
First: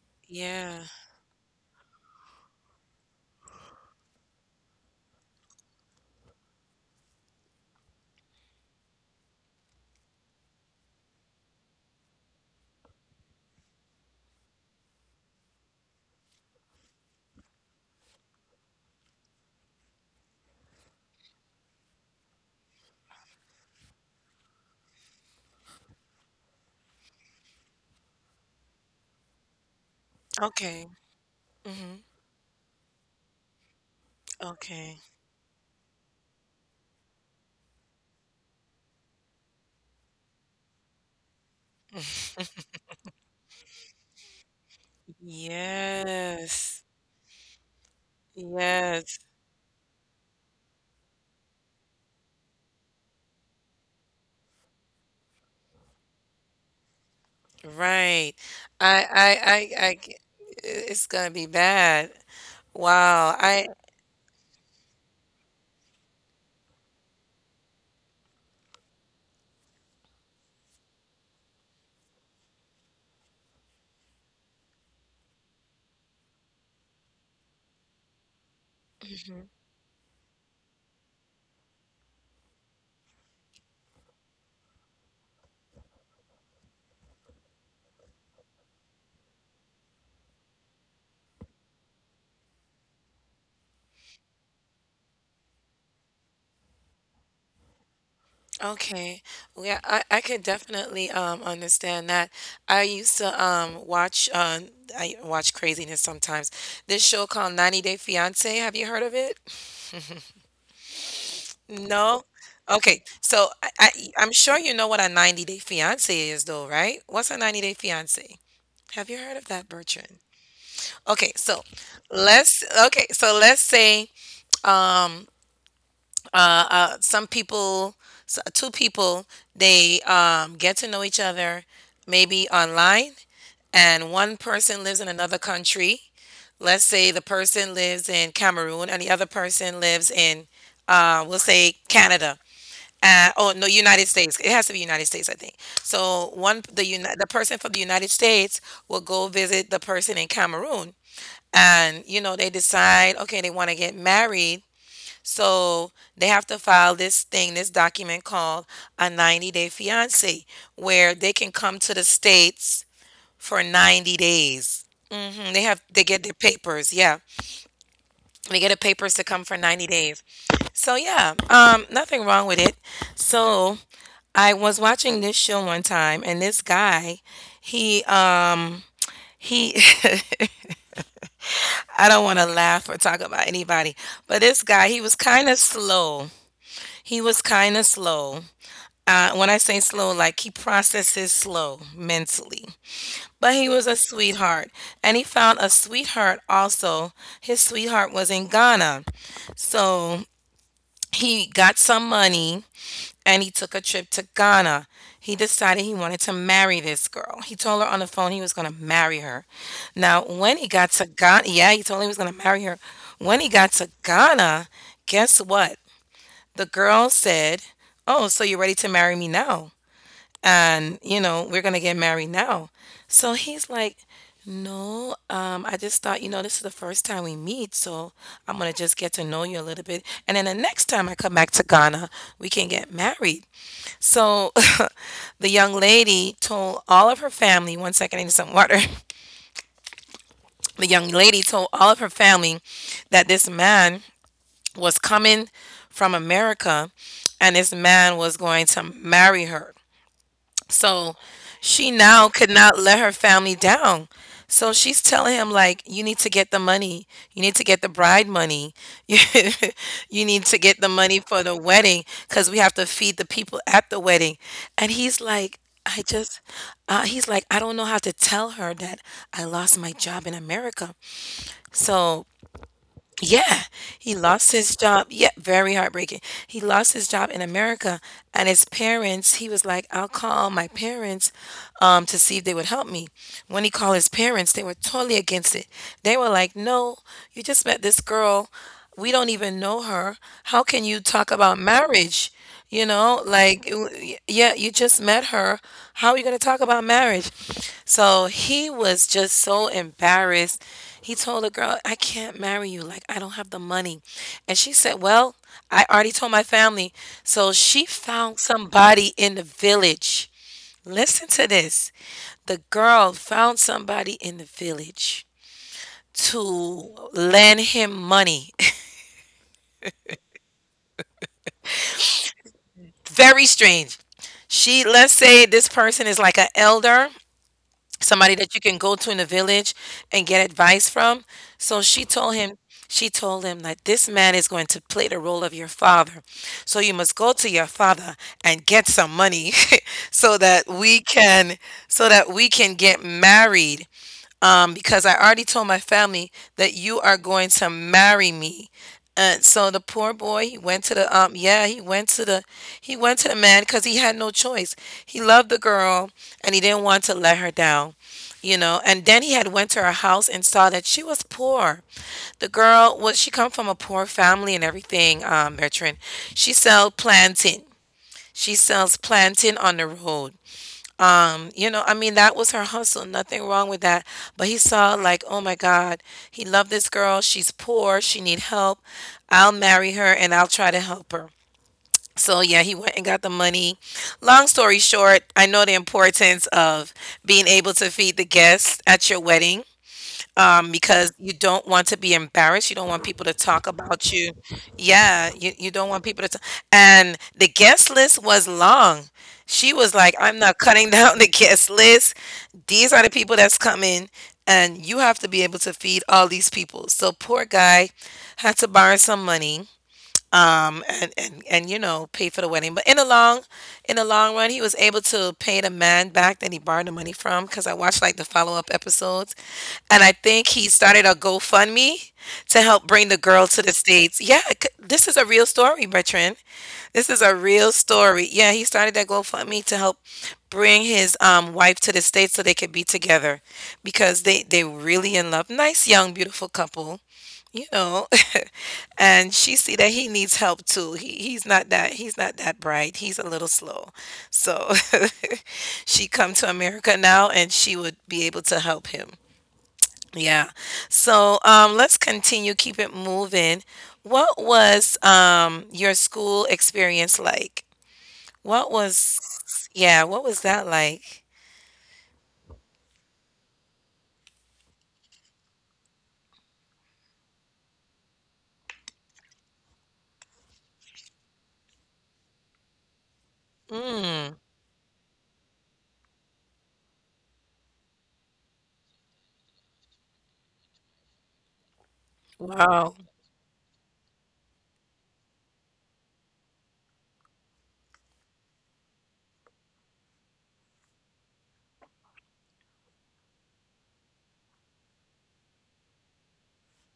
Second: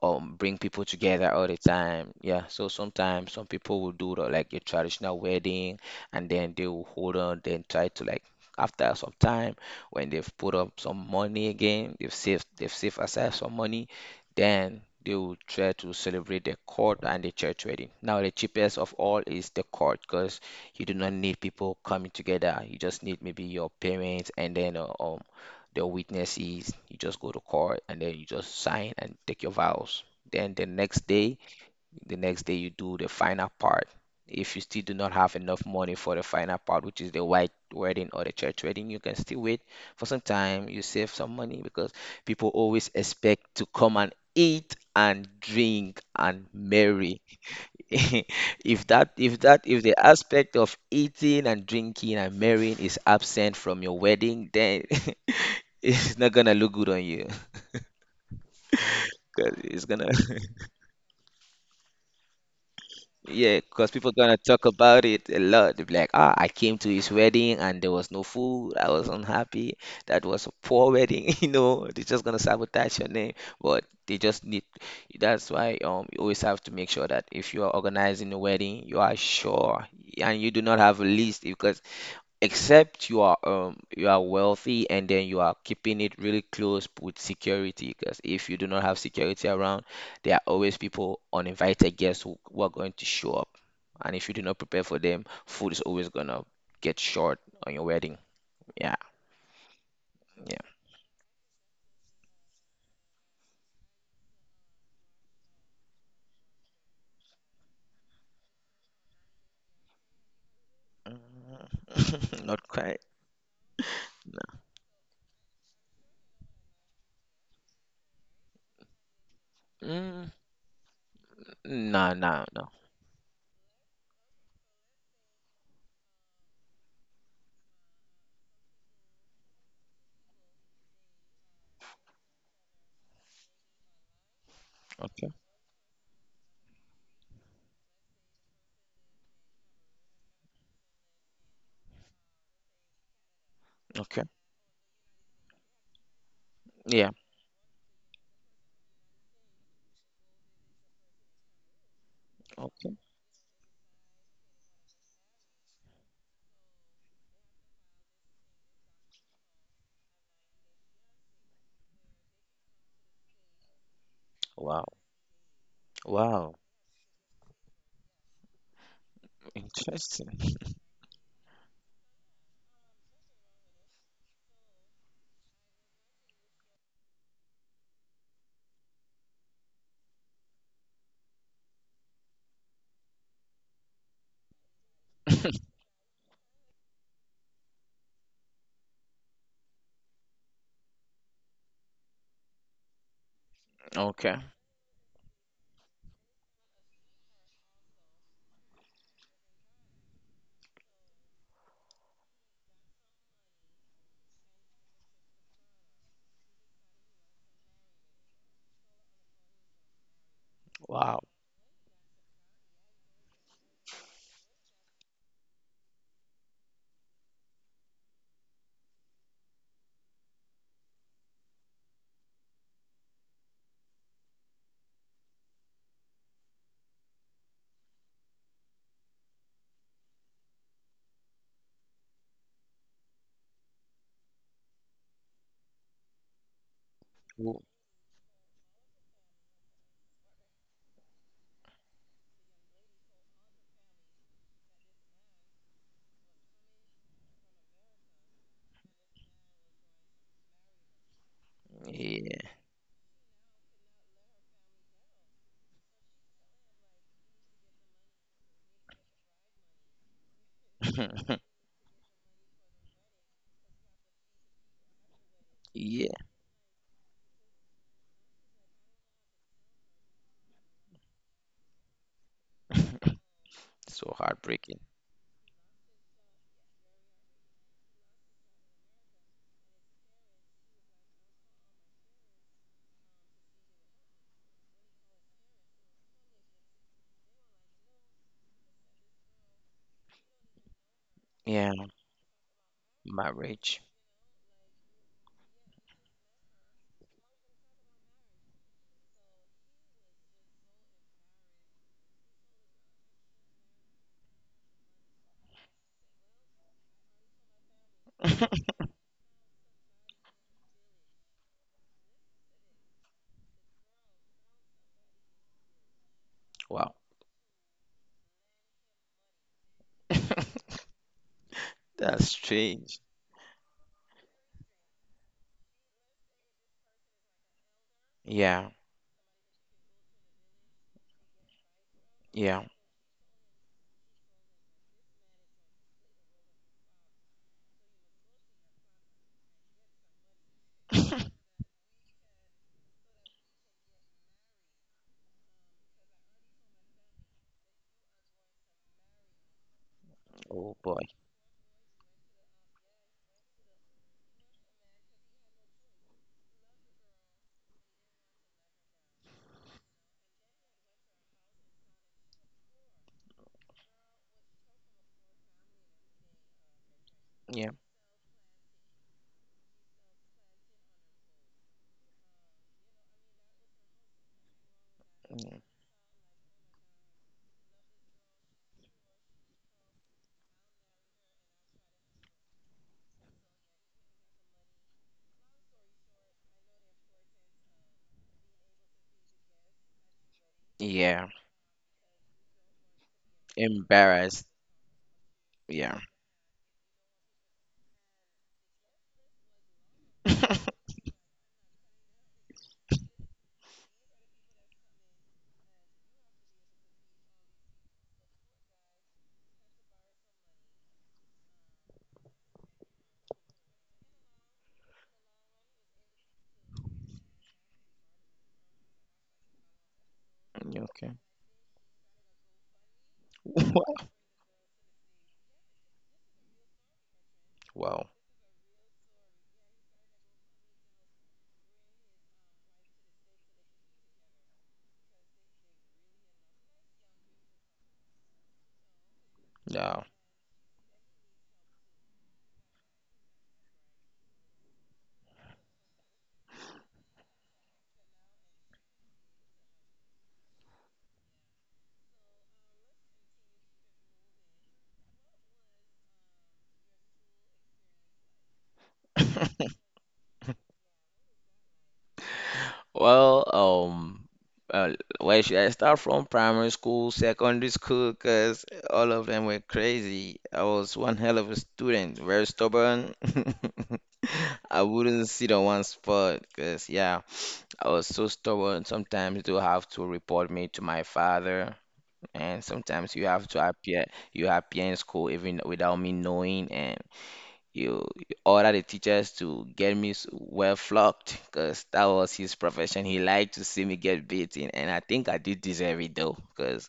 bring Yeah. people together all the time. Yeah, so sometimes some people will do the, like a traditional wedding, and then they will hold on, then try to like, after some time, when they've put up some money again, they've saved aside some money, then they will try to celebrate the court and the church wedding. Now the cheapest of all is the court, because you do not need people coming together. You just need maybe your parents and then their witnesses. You just go to court and then you just sign and take your vows. Then Okay. Hmm. the next day you do the final part. If you still do Okay. not have enough money for the final part, which is the white wedding or the church wedding, you can still wait for some time. You save some money because *laughs* people always expect to come and eat and drink and Yes. marry. *laughs* Yes. If the aspect of eating and drinking and marrying is absent from your wedding, then *laughs* it's not gonna look good on you. Right. I, 'Cause I, it's I, I, gonna, g- *laughs* it's gonna be bad. Wow. yeah, I. because people gonna talk about it a lot. They'll be like, ah, I came to his wedding and there was no food. I was unhappy. That was a poor wedding. *laughs* You know, they're just gonna sabotage your name. But they just need. That's why you always have to make sure that if you are organizing a wedding, you are Mhm. sure and you do not have a list, because except you are wealthy and then you are keeping it really close with security, because if you do not have security around, there are always people, uninvited guests, who are going to show up, and if you do not prepare for them, food is always gonna get short on your wedding. Yeah. Okay. Yeah, I could Yeah. definitely understand that. I used to watch I watch craziness sometimes. This show called 90 Day Fiance. Have you heard of it? No? Mm, *laughs* not quite. Okay. I'm sure you know what a 90-day fiance is, though, right? What's a 90-day fiance? Have you heard of that, Bertrand? Mm. Okay, so No, no, no. Let's say, uh, uh, some people, s two people, they get to know each other, maybe online, and one person lives in Okay. another country. Let's say the person lives in Cameroon and the other person lives in, we'll say, Canada. Oh no, United Okay. States. It has to be United States, I think. So Yeah. The person from the United States will go visit the person in Cameroon, and, you know, they Okay. decide, okay, they want to get married, so they have to file this thing, this document called a 90-day fiance, where they can come to the states for 90 Wow. days. Hmm. They get their Wow. papers, yeah. They get the papers to come for 90 Interesting. days. So yeah, nothing wrong with it. So I was watching this show one time, and this guy, he um he *laughs* I don't want to laugh or talk about anybody, but this guy, he was kind of *laughs* slow. He was kind of slow. When I say slow, like, he processes slow mentally. But he was a Okay. sweetheart, and he found a sweetheart also. His sweetheart was in Ghana, so he got some money and he took a trip to Ghana. He decided he wanted to marry this girl. He told her on the phone he was going to marry her. Now, when he got to Wow. Ghana, yeah, he told her he was going to marry her. When he got to Ghana, guess what? The girl said, "Oh, so you're ready to marry me now? And, you know, we're going to get married now." So he's like, "No, I just thought, you know, this is the first time we meet, so I'm gonna just get to know you a little bit. And then the next time I come back to Ghana, we can get married." So *laughs* the young lady told all of her Wo- family, one second, I need some water. *laughs* The young lady told all of her family that this man was coming from America and this man was going to marry her. So she now yeah. could not let her family down. So she's telling him, like, you need to get the money. You need to get the bride money. *laughs* You need to get the money for *laughs* the wedding, cuz we have to feed the people at the wedding. And he's like, Yeah. "I just he's like I don't know how to tell her that I lost my job in America." So *laughs* yeah, So he lost heartbreaking. his job. Yeah, very heartbreaking. He lost his job in America, and his parents, he was like, "I'll call my parents to see if they would help me." When he called his parents, they were totally against it. They were like, "No, you just met this girl. We don't even know her. How can you talk about Yeah, marriage?" You know, like, marriage. Yeah, you just met her. How are you going to talk about marriage? So he was just so embarrassed. He told the girl, "I can't marry you. Like, I don't have the money." And she said, "Well, I already told my family." So she found *laughs* somebody in the village. Listen to this. The girl found somebody in the village to Wow. lend him money. *laughs* That's strange. *laughs* Very strange. She, let's say, this person is like an elder, somebody that Yeah, you can go to in the village and get advice from. So yeah. She told him that this man is going to play the role of your father. So you must go to your father and get some money *laughs* so that we *laughs* can get married, because I already told my family that you are going to marry me. And so the poor boy, he Oh went boy. to the he went to the man because he had no choice. He loved the girl, and he didn't want to let her down, you know. And then he had went to her house and saw that she was poor. The girl was, she come from a poor family and everything. Bertrand, she sells Yeah. plantain. She sells plantain on the road. You know, I mean, that was her hustle. Nothing wrong with that. But he saw, like, oh Mm. my God, he loved this girl. She's poor. She need help. I'll marry her and I'll try to help her. So yeah, he went and got the money. Long story short, I know the importance of being able to feed the guests at your wedding, Yeah. because you don't want to be embarrassed. You don't want people to talk about Embarrassed. you. Yeah, you Yeah. don't want people to. And the guest list was long. She was like, "I'm not *laughs* cutting *laughs* down the guest list. These are the people that's coming, and you have to be able to feed all these people." So, poor guy had to borrow some money, and, and you know, pay for the wedding. But in the long run, he was able to pay the man back that he borrowed the money from, because I watched like the follow up episodes, and I think he Okay. started a GoFundMe to help bring the girl to the *laughs* states. Yeah, this is a real story, Bertrand. This is a Wow. real Wow. story. Yeah, he started that GoFundMe to help bring his wife to the states so they could be together because they really in love. Nice young beautiful couple, you know, *laughs* and she see No. that he needs help too. He's not that bright, he's a little slow, so *laughs* she come to America now and she would be able to help him. Yeah. So let's continue, keep it moving. What was your school experience like? What was *laughs* Yeah, what was that like? Well, um, uh, where should I start from? Primary school, secondary school, because all of them were crazy. I was one hell of a student, very stubborn. Mm. *laughs* I wouldn't sit on one spot because, yeah, I was so stubborn. Sometimes you have to report me to my father, and Wow. sometimes you appear in school even without me knowing, and you order the teachers to get me well flogged, because that was his profession. He liked to see me get beaten, and I think I did deserve it though, because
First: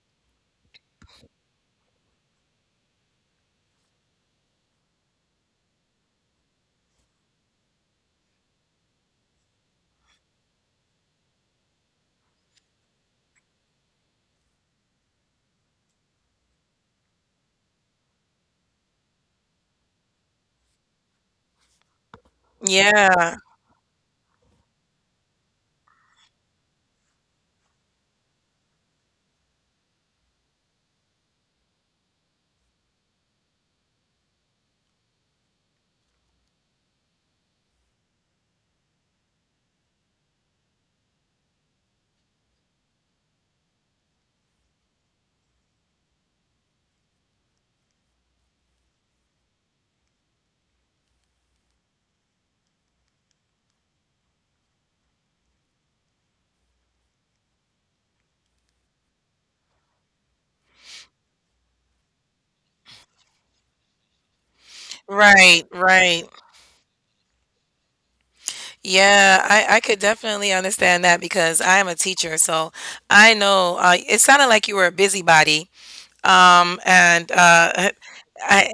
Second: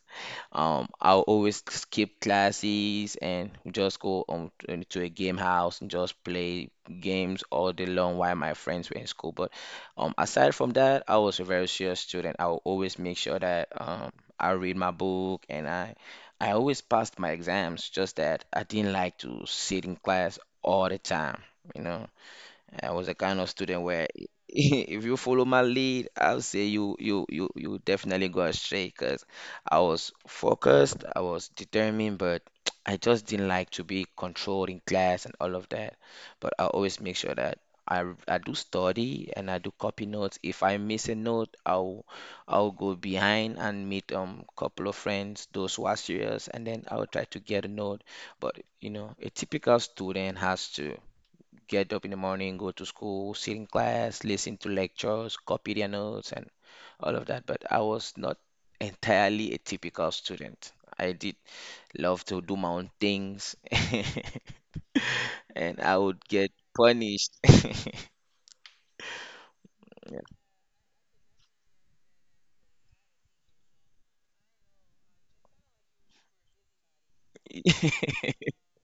I'll always skip classes and just go to a game house and just play games all day long while my friends were in school. But aside from that, I was a very serious student. I will always make sure that I read my book, and I always passed my exams, just that I didn't like to sit in class all the time, you know. I was a kind Yeah. of student where, *laughs* if you follow my lead, I'll say you definitely go astray, because I was focused, I was determined, but *tsk* I just didn't like to be controlled in class and all of that. But I always make sure that I do study and I do copy notes. If I miss a note, I'll go behind and meet couple of friends, those who are serious, and then I'll try to get a note. But you know, a typical student has to get up in the morning, go to school, sit in class, listen to lectures, copy their notes, and all of that. But I was not entirely a typical student. I did love to do my own things, *laughs* and I would Right. get punished. *laughs* Yeah, I could definitely understand that because I am a teacher, so I know, it sounded like you were a busybody. And I, I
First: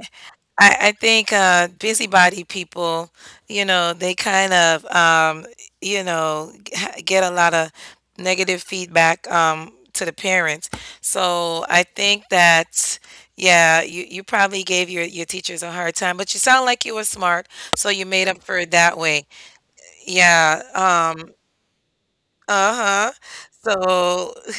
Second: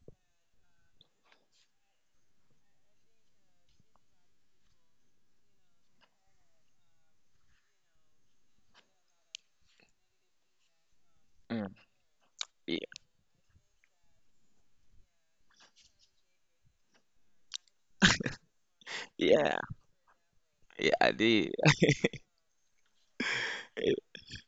I think, busybody people, you know, they kind of, you know, get a lot of negative feedback, to the parents. So Mm. I think that. Yeah, you probably gave your teachers a hard time, but you sound like you were smart, so you made up for it that way. Yeah, Yeah, yeah, I um, did. uh-huh. So, *laughs*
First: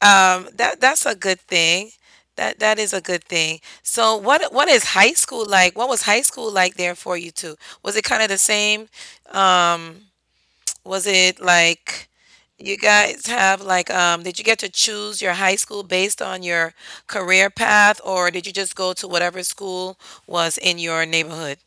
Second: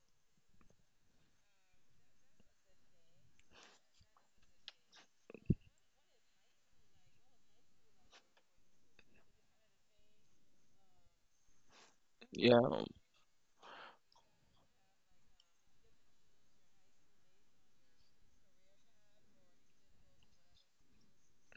that that's a good thing. That is a good thing. So, what is high school like? What was high school like there for you too? Was it kind of the same? Um, was it like Yeah. you guys have like did you get to choose your high school based on your career path, or did you just go to whatever school was in your neighborhood?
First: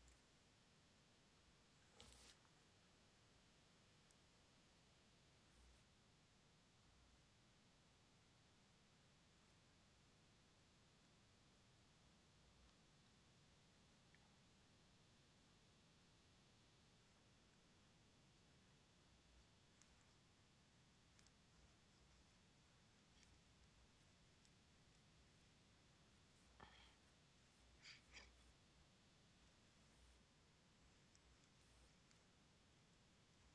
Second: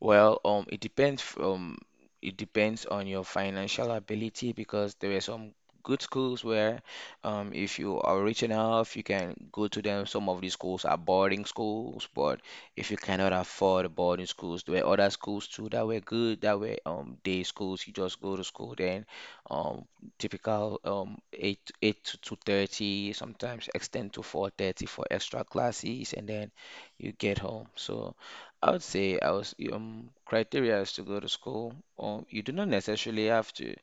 Well, it depends. It depends on your financial ability, because there are some good schools where, if you are rich enough, you can go to them. Some of these schools are boarding schools, but if you cannot afford boarding schools, there were other schools too that were good, that were day schools. You just go to school then, um, typical eight to two thirty, sometimes extend to 4:30 for extra classes, and then you get home. So. I would say I was criteria is to go to school. You do not necessarily have to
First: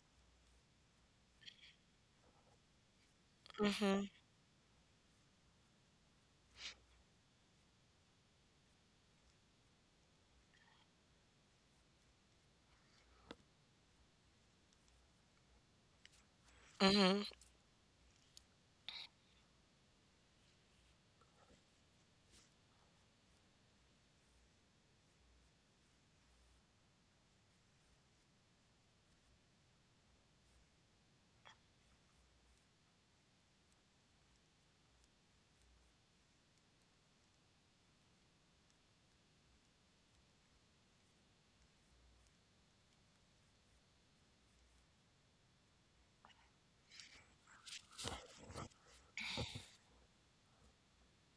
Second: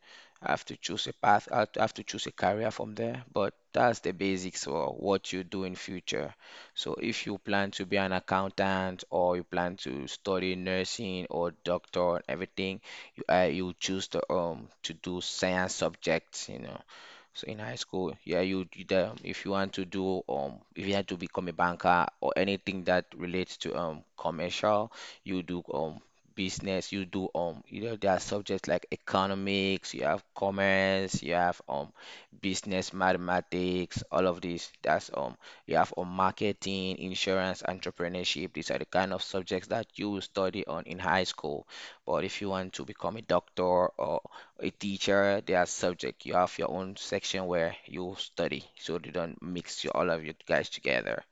have to choose a path, have to choose a career from there, but that's Mhm. the basics for what you do in future. So if you plan to be an accountant, or you plan to study nursing or doctor and everything, you choose to do science subjects. Mhm. So in high school, yeah, if you want to do if you had to become a banker, or anything that relates to commercial, you do business, you know there are subjects like economics, you have commerce, you have business mathematics, all of this. That's you have marketing, insurance, entrepreneurship. These are the kind of subjects that you will study on in high school. But if you want to become a doctor or a teacher, they are subject. You have your own section where you study, so they don't mix you all of you guys together.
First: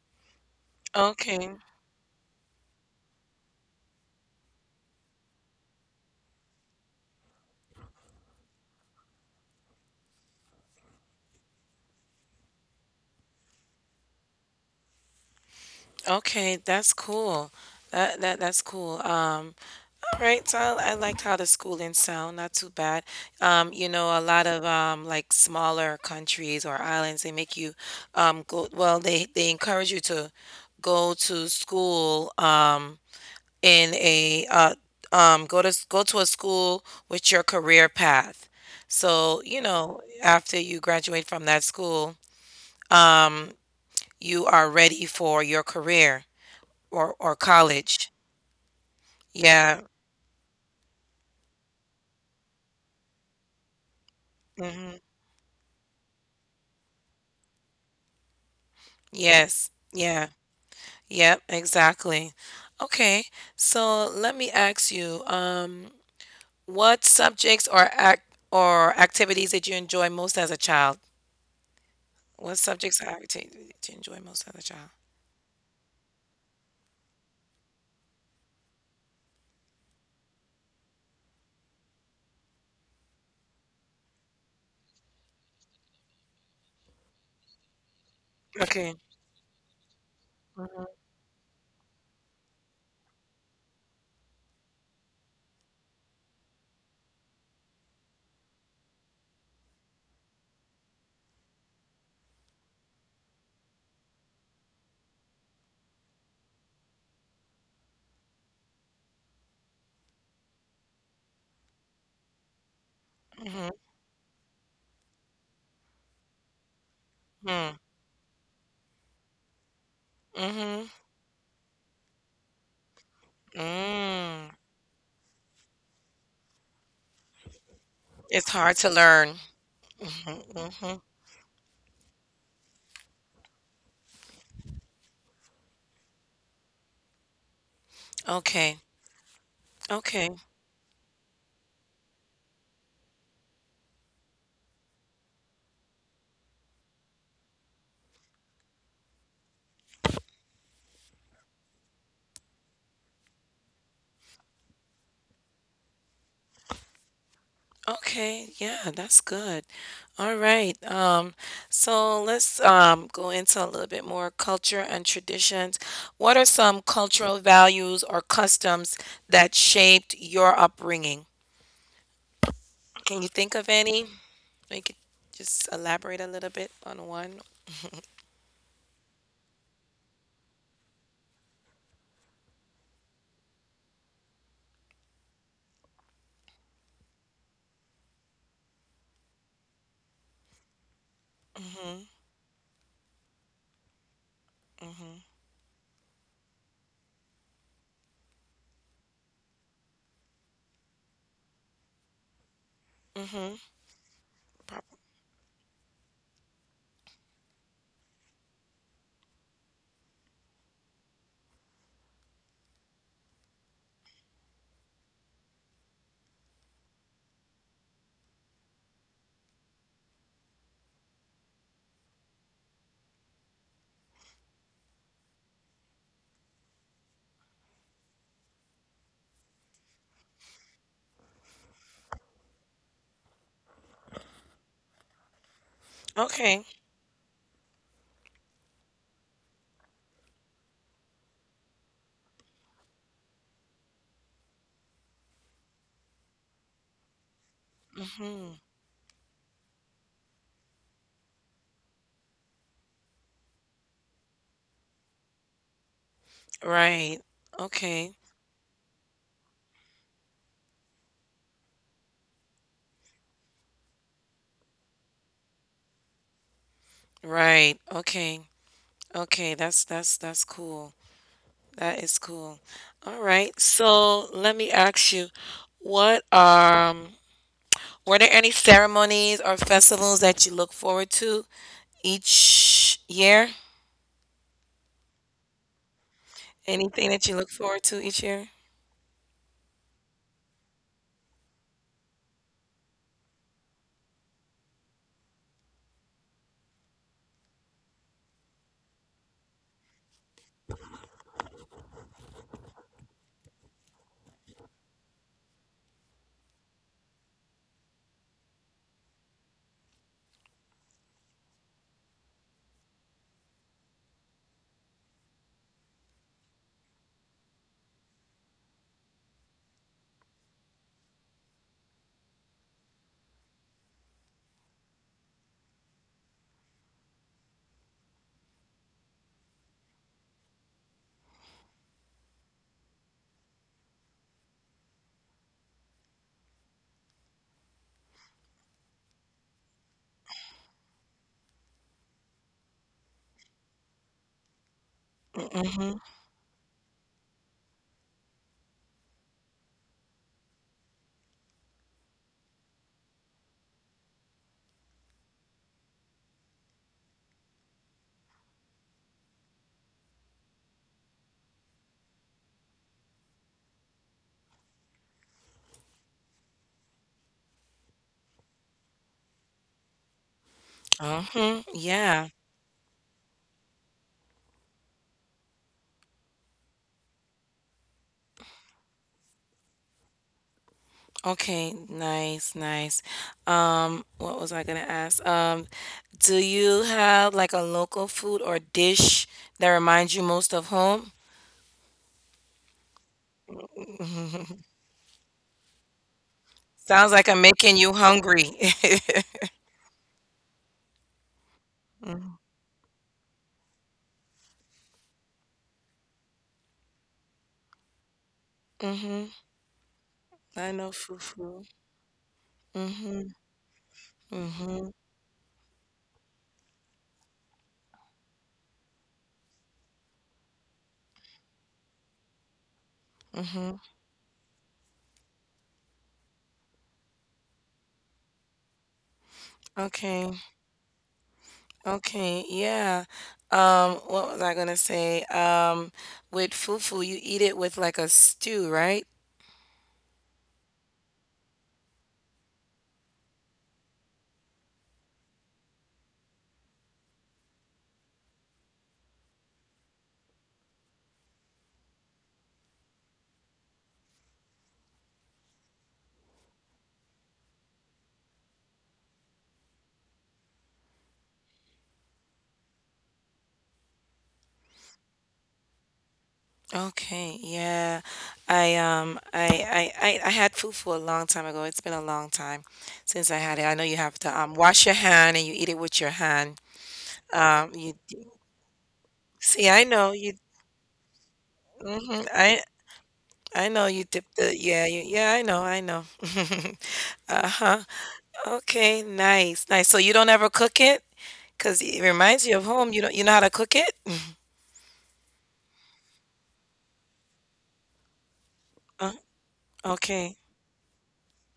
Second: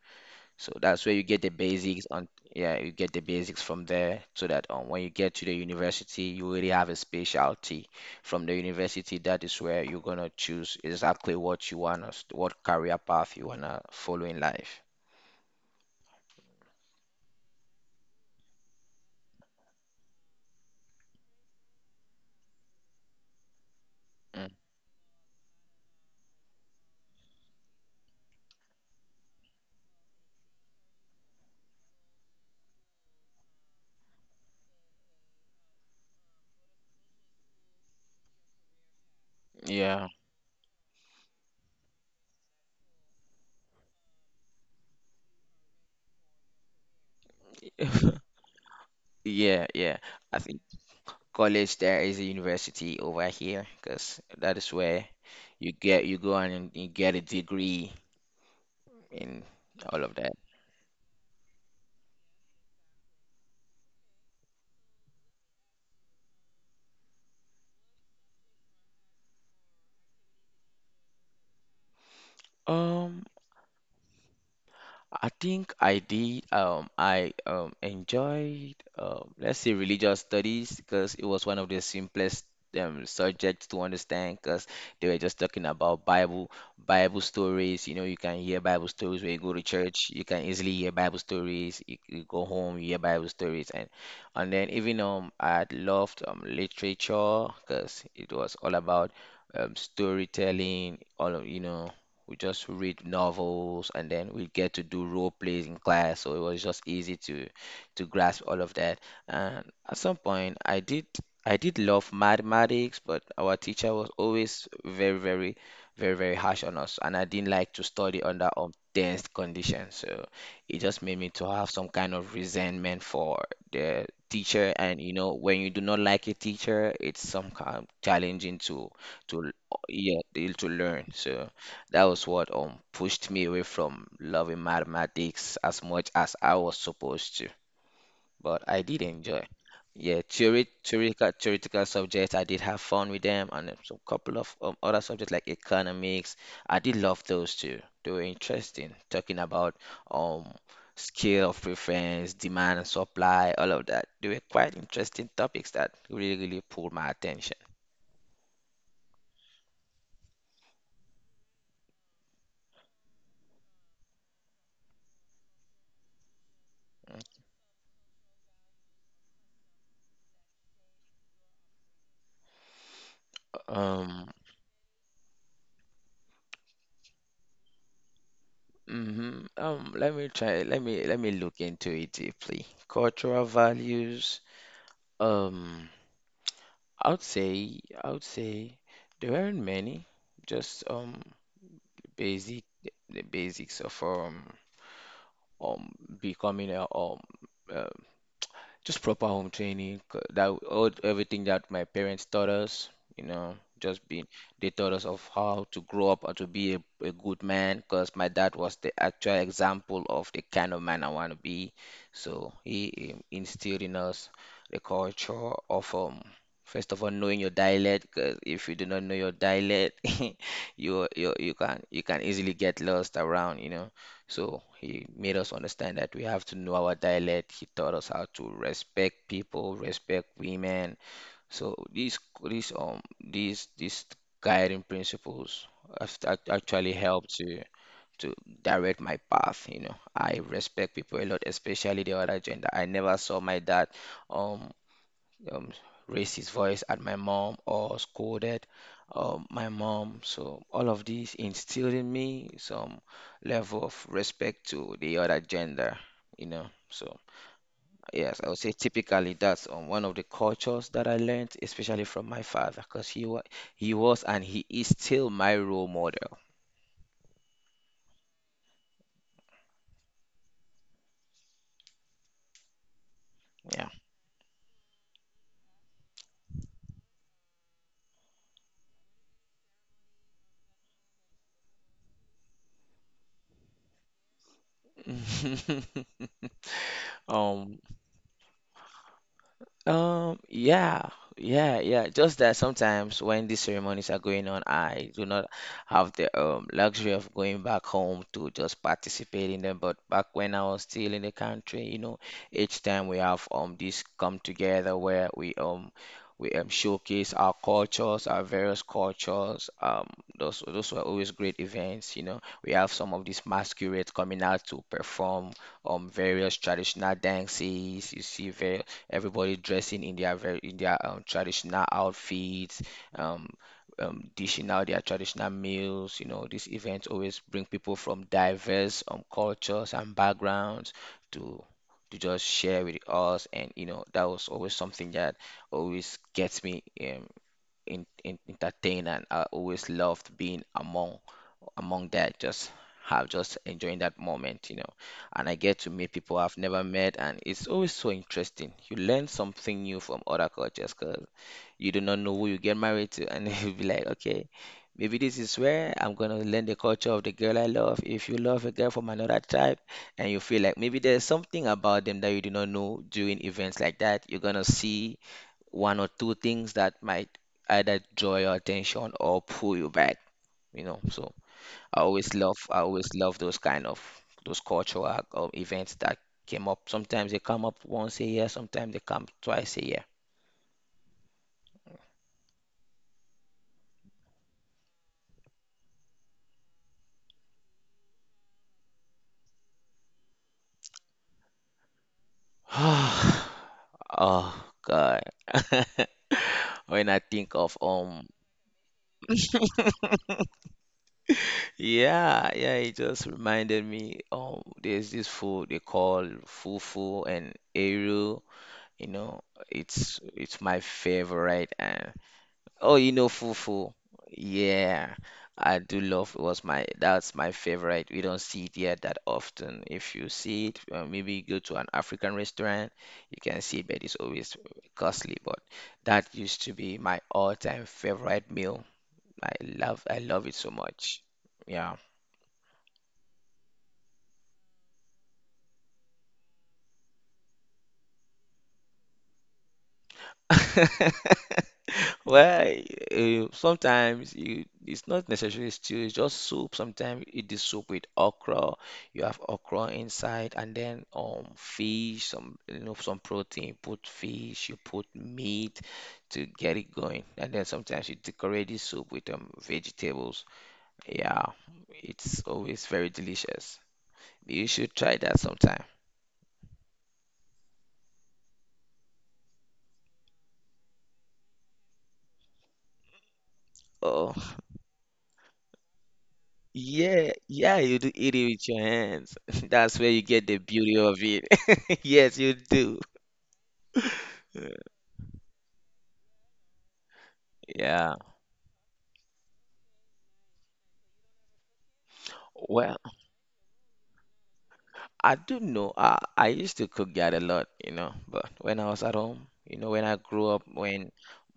So that's where you get the Okay. basics on, yeah, you get the basics from there, so that when you get to the university, you already have a specialty. From the university, that is where you're gonna choose exactly what you wanna, what career path you wanna follow in life. Okay, that's cool. That's cool. All right, so I liked how the schooling sound, not too bad. You know, a Mm. lot of like smaller countries or islands, they make you go. Well, they encourage you to go to school in a go to a school with your career path. So you know, Yeah, after you graduate from that school, um, you are ready for your career or college. yeah, Yeah. yeah. I think. College there is a university over here, because that is hmm where you go and you get a degree in Yes. all of that. Yeah. Yep, exactly. Okay, so let me ask you, what subjects or activities did you enjoy most as a child? What subjects or Um, activities did you enjoy most as a child? I think I did. I enjoyed, let's say, religious studies, because it was one of the simplest subjects to understand, because they were just talking about Bible, Bible stories. You know, you can hear Bible Okay. stories when you go to church. You can easily Mm-hmm. hear Bible stories. You go home, you hear Bible stories, and then even I loved literature, because it was all about storytelling. All of you know. We just read novels and then we get to do role plays in class. So it was just easy to grasp all of that. And at some point, I did love mathematics, but our Mm-hmm. teacher was always very, very, very, very harsh on us, and I didn't like to study under intense conditions. So it Mm-hmm. just made me to have some kind of resentment for the Mm. teacher. And you know, when you do not like a teacher, it's some kind of It's challenging hard to to learn. to yeah, Mm-hmm. to Mm-hmm. learn. So. That was what pushed me away from loving mathematics as much as I was supposed to, but I Okay. did enjoy. Yeah, Okay. theoretical subjects, I did have fun with them, and a couple of other subjects like economics. I did love those too. They were interesting, talking about um scale of preference, demand and supply, all of that. They were quite interesting topics that really, really pulled my attention. Okay, yeah, that's good. All right. So let's go into a little bit more culture and traditions. What are some cultural values or customs that shaped your upbringing? Can you think of any? Um, You could just elaborate a little bit on one. let me try. let me look into it deeply. Cultural values. Um, I would say there aren't many. Just Mm-hmm. basic the basics of Mm-hmm. um becoming a uh, just proper home training. 'Cause That all everything that my parents taught us, you know, Mm-hmm. just being they taught us of how to grow up and to be a good man. Because my dad was the actual example of the kind of man I want to be. So he instilled in us the culture of. First of all, knowing your dialect, because if you do not know your dialect, *laughs* you can easily get lost around. So he made us understand that we have to know our dialect. He taught us how to respect people, respect women. So these guiding principles have Okay. actually helped to direct my path. You know, I respect people a lot, especially the other gender. I never saw my dad um um, raised his voice at my mom or Mm-hmm. scolded my mom. So all of these instilled in me some level of respect to the other gender. So Right. Okay. yes, I would say typically that's one of the cultures that I learned, especially from my father, because he was and he is still my role model. Right. Okay. Okay. That's cool. That is cool. All right. Yeah. So let me ask you, what were there any ceremonies or festivals that you look forward to each year? *laughs* Anything that you look Um, forward to each year? yeah, yeah, yeah. Just that sometimes when these ceremonies are going on, I do not have the luxury of going back home to just participate in them. But back when I was still in the country, you know, each time we have this come together where we showcase our cultures, our various cultures. Those were always great events. We have some of these masquerades coming out to perform various traditional dances. You see various everybody dressing in their traditional outfits, um, dishing out their traditional meals. You know, these events always bring people from diverse cultures and backgrounds to to just share with us, and that was always something that always gets me. Entertained, and I always loved being among that, just have just enjoying that moment, you know, and I get Mm-hmm. to meet people I've never met, and it's always so interesting. You learn something new from other cultures because you do not know who you get married to, and *laughs* you'll be like, okay, maybe this is where I'm gonna learn the culture of the girl I love. If you love a girl from another tribe and you feel like maybe there's something about them that you do not know, during events like that you're gonna see one or two things that might either draw your attention or pull you back, you know. So Uh-huh. Yeah. I always love those kind of those cultural events that came up. Sometimes they come up once a year, sometimes they come twice a 1 year. Okay. Nice, nice. What was I gonna ask? Do you have like a local food or dish that reminds you most of home? *sighs* Oh God. *laughs* Sounds When like I I'm think making of you hungry. *laughs* yeah, yeah, it just reminded me, there's this food they call fufu and eru. You Mm-hmm. know, it's I my know fufu. favorite. And oh, you Mhm, know, fufu. mhm, Yeah, I do love. It was my that's my favorite. We don't see it here that often. If you see it, maybe you go to an African restaurant, you can mhm. see it, but it's always costly. But that used to be my all-time favorite meal. I Okay, love it so much. Yeah. okay, yeah. What was I gonna say? With fufu, you eat it with like a stew, right? *laughs* Well, sometimes it's not necessarily stew, it's just soup. Sometimes it is soup with okra. You have okra inside, and then fish, some, you know, some protein. Put fish, you put meat to get it going, and then sometimes you decorate the soup with vegetables. Yeah, it's always very delicious. You should try that sometime. Okay, yeah. I had fufu a long time ago. It's been a long time since I had it. I know you have to Oh. Wash your hand and you eat it with your hand. Yeah, Um, you yeah, you d- do eat it with your hands. See, I *laughs* know That's where you. you get the beauty of it. Hmm *laughs* Yes, you do. I know you dip the yeah you, yeah I know I know. *laughs* Uh-huh. Yeah. Okay, nice, nice. So you don't ever cook it, cause it reminds you of home. You Well, don't you know how to cook it? I do know. I used to cook that a lot, you know. But when I was Uh, at home, you know, when I okay. grew up, when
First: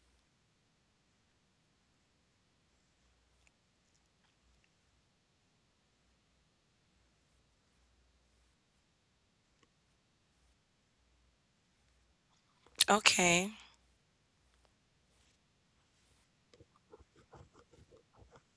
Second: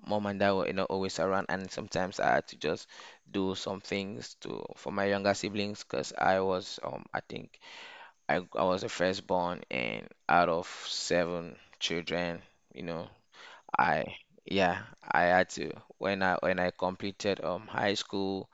mom and dad were, you know, always around, and sometimes I had to just do some things to for my younger siblings, because I was, I think I was the firstborn, and out of seven children, you know, Okay. I yeah, I had to. When I completed high school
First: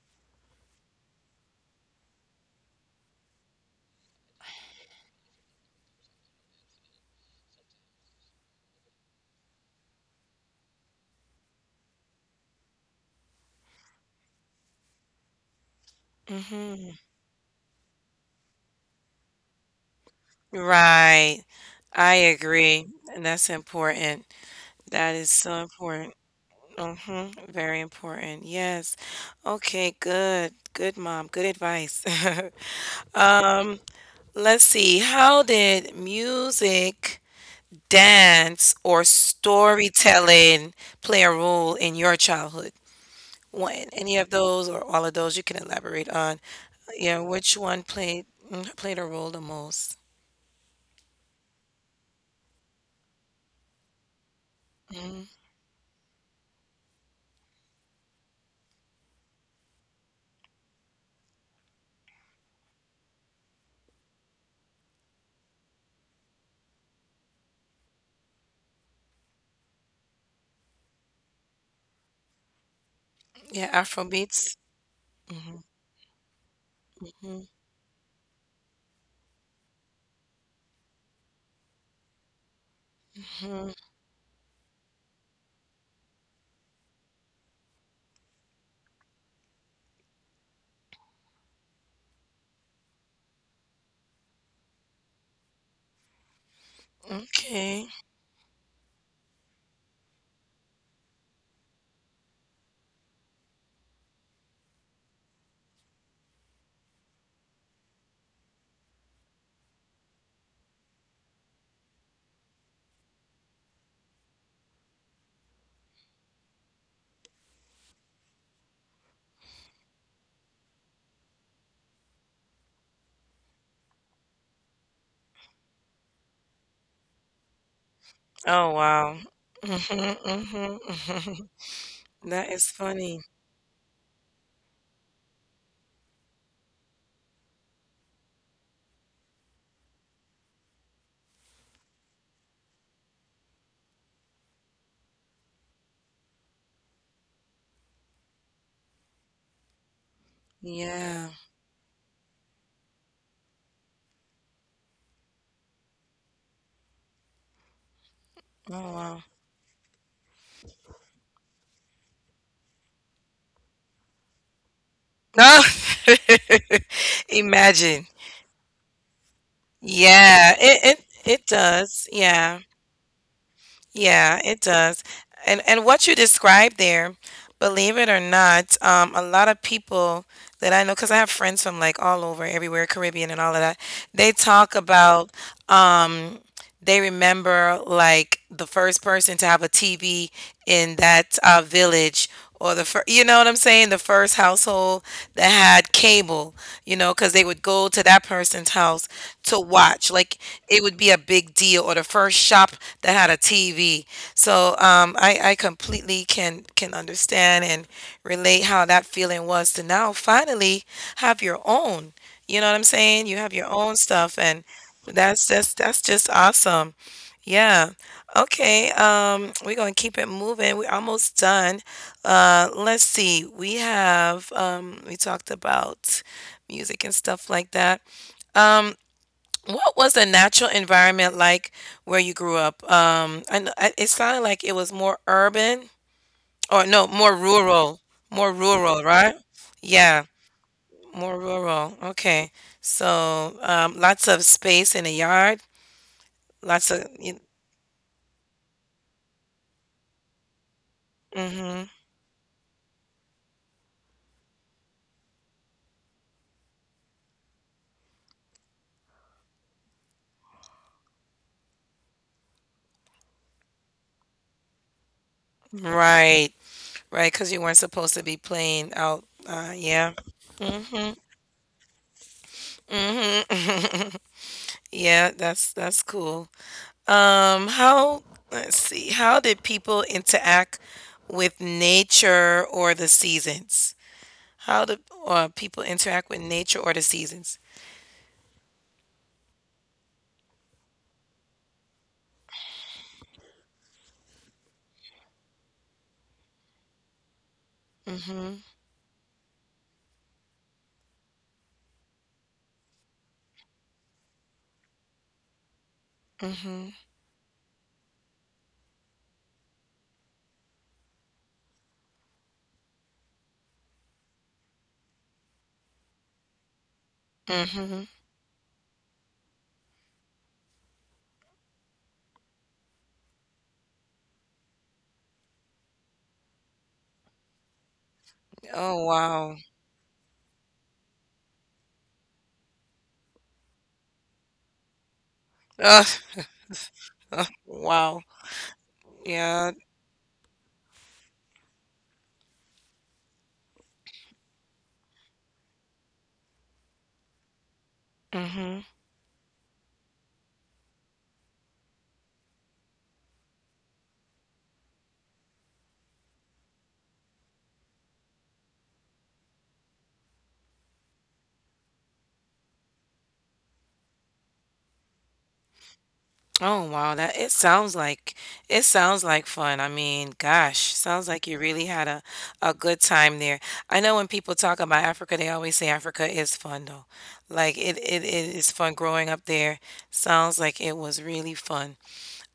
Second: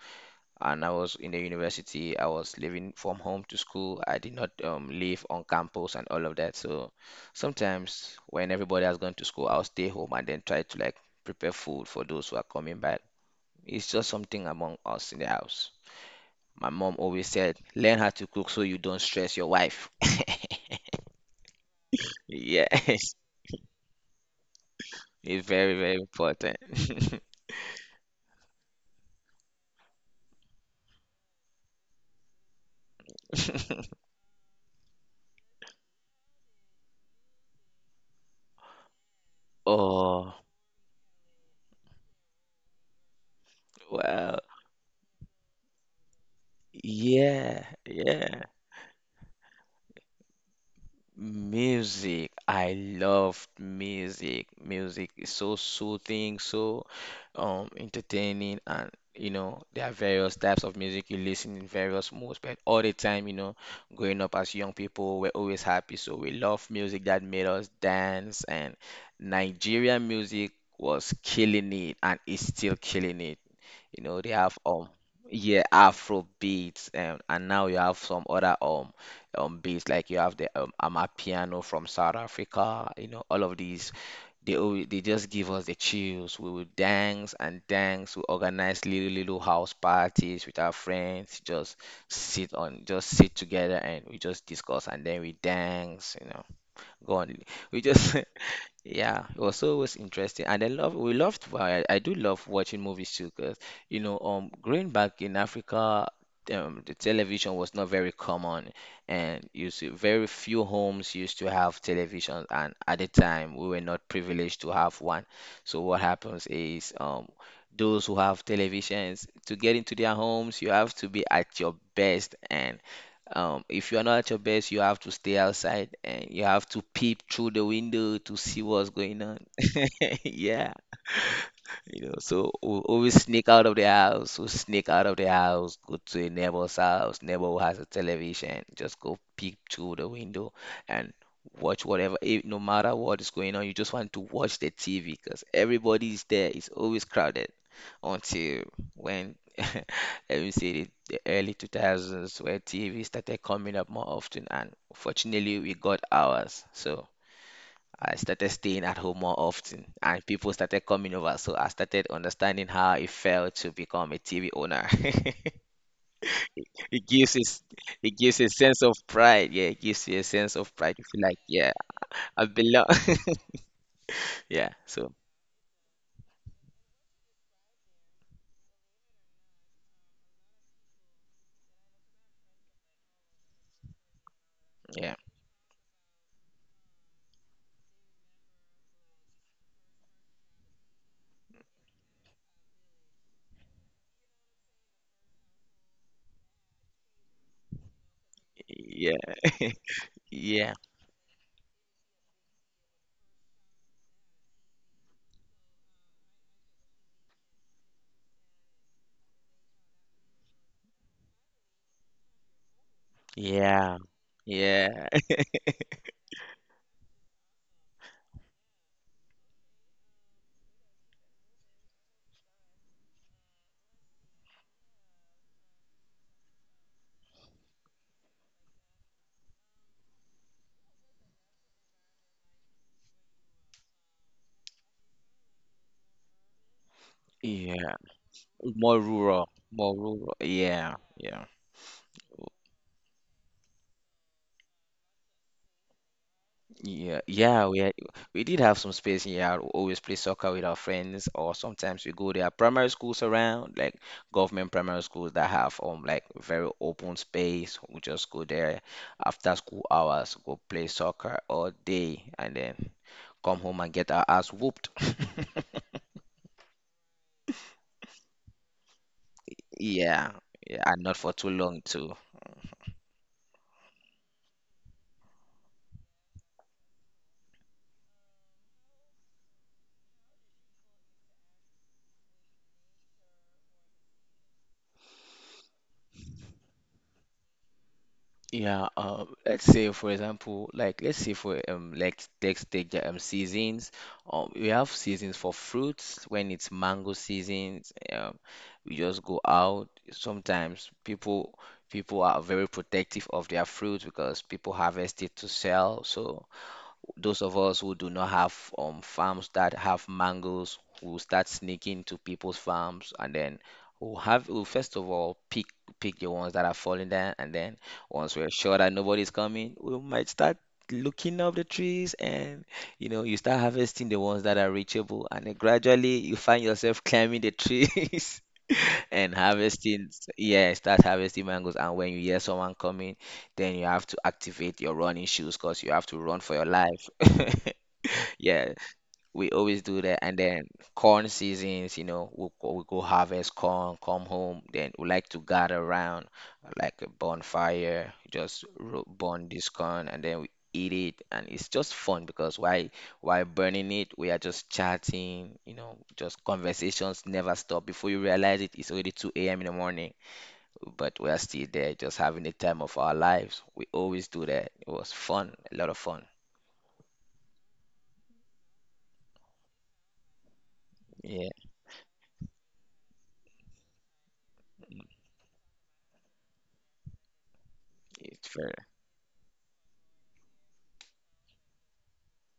and I was in the university, I was living from home to school. I did not live on campus and all of that. So sometimes when everybody has gone to school, I'll stay home and then try to like prepare food for those who are coming back. It's just something among us in the house. My mom hmm always said, learn how to cook so you don't stress your wife. *laughs* Right. I agree. Yes, And that's important. That is it's so very, very important. important. Hmm Very important. Yes. Okay, good. Good mom. Good advice. *laughs* Um, *laughs* let's see. How did music, dance, or Oh, storytelling play a role in your childhood? One, any well. of those or all of those you can elaborate on. Yeah, which Yeah, one yeah. Played a role the most? Music. I loved music. Music is Mm, so soothing, so entertaining. And you know, there are various types of music you listen in various moods, but all the time, you know, growing up as young people, we're always happy. So we love music that made us dance. And Nigerian music was killing it and is still killing it. yeah, You know, they have Afrobeats. Yeah, Mhm, Afro beats. And mhm, now you have some other beats, like you have the Amapiano from South Africa, you know, all of mhm. these, they always, they just give us the chills. We would dance and dance. We organize little house parties with our friends. Just just sit together and we just discuss and then we dance. You know, gone. We Okay. just, *laughs* yeah, it was always interesting, and I love we loved. Why I do love watching movies too, because you know, growing back in Africa, the television was not very common, and you see, very few homes used to have television, and at the time, we were not privileged to have one. So what happens is. Those who have televisions, to get into their homes, you have to be at your best, and if you're not at your best, you have to stay outside and you have to peep through the window to see Oh what's wow. going on. Mhm, *laughs* Yeah. mhm, mhm. You know, *laughs* That so is we always funny. sneak out of the house, go to a neighbor's house, neighbor who has a television, just go peek through the window and watch whatever, if, no matter what is going on, you just want to watch the TV because everybody is there, it's always crowded until when *laughs* let me say the Yeah. early 2000s where TV started coming up more often, and fortunately we got ours. So I started Oh staying at home wow. more often, and people started coming over. So I started understanding how it felt to become a TV owner. *laughs* No. It *laughs* gives us, Imagine. it gives a sense of pride. Yeah, it gives you a Yeah, sense of pride. it You it feel like, it yeah, does. I Yeah. belong. *laughs* Yeah, it Yeah. does. So And what you described there, believe it or not, a lot of people that I know, because I have friends from like all over, everywhere, Caribbean and all of that, they talk yeah, about. um. They remember like the first person to have a TV in that village or the first, you know what I'm saying? The first household that had cable, you know, because they would go to that person's house yeah, to *laughs* watch. Like yeah, it would be a big deal or the first shop that had a TV. So I completely can understand and relate how that feeling was to now finally have your own. You know what I'm saying? You have your yeah, own stuff and yeah, that's just awesome. Yeah. Okay. We're gonna keep it moving. We're almost done. Let's see. We have we talked about music and stuff like that. Um, what was the natural environment like where you grew up? It sounded like it was more urban or no, yeah. More More rural, right? rural, more Yeah. rural. Yeah, yeah. More rural. Okay. So, lots of space in a yard. Lots of, Yeah, yeah, we did have some space here. I always play soccer with our friends, or mm-hmm. sometimes we go. There are primary schools around, like government primary schools that have like very open space. We just go there after school hours, go play soccer all day, and then come home and get our ass whooped. *laughs* Right. Right. Because you weren't supposed to be playing out. Yeah. Yeah, yeah, and Mm-hmm. not for too long too. Mm-hmm. *laughs* Yeah, that's cool. Um, how, let's see, how did people interact with nature or the seasons? How do people interact with nature or the seasons? Yeah, let's say for let's take the seasons. We have seasons for fruits. When it's mango seasons, um, Mm-hmm. we just go out. Sometimes people are very protective of their fruits because people harvest it to sell. So Mm-hmm. those of us who do not have farms that have mangoes will start sneaking to people's farms, and then we'll first of all pick the ones that are falling down, and then Mm-hmm. once we're sure that nobody's coming, we might start looking up the trees, and you know, you start harvesting the ones that are reachable, and then gradually you find yourself *laughs* climbing the trees *laughs* and Oh, harvesting yeah start harvesting mangoes. And when you hear someone coming, then you have to activate your running shoes because you wow. have to *laughs* run for your life. *laughs* Wow. Yeah, we Yeah. always do that. And then corn seasons, you know, we'll go harvest corn, come home. Then we like to gather around like a bonfire, just Mm-hmm. Burn this corn, and then we eat it. And it's just fun because while burning it, we are just chatting, you know, just conversations never stop. Before you realize it, it's already 2 a.m. in the morning, but we are still there just having the time of our lives. We always do that. It was fun, a lot of fun. Oh, wow. That it sounds like fun. I mean, gosh, sounds Yeah, like you really had a good time there. I know when people talk about Africa, they always say Africa is fun though. Like it's it fair. is fun growing up there. Sounds like it was really fun.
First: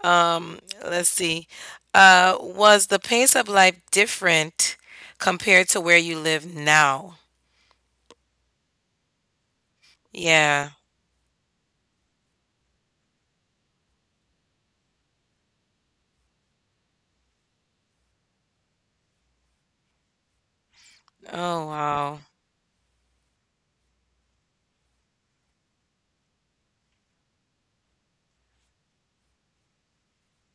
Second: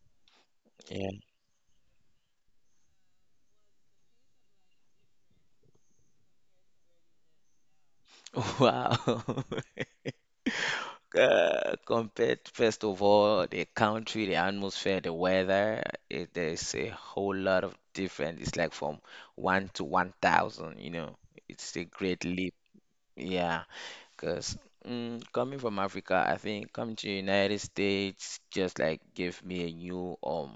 Um, let's Yeah. see. Was the pace of life different compared to where you live now? *laughs* Wow. *laughs* Yeah. Compared, first of all, the country, the atmosphere, the weather, there's a whole lot of difference. It's like from one to 1,000, you know. Oh, It's a wow. great leap. Yeah, because coming from Africa, I think coming to United States just like gave me a new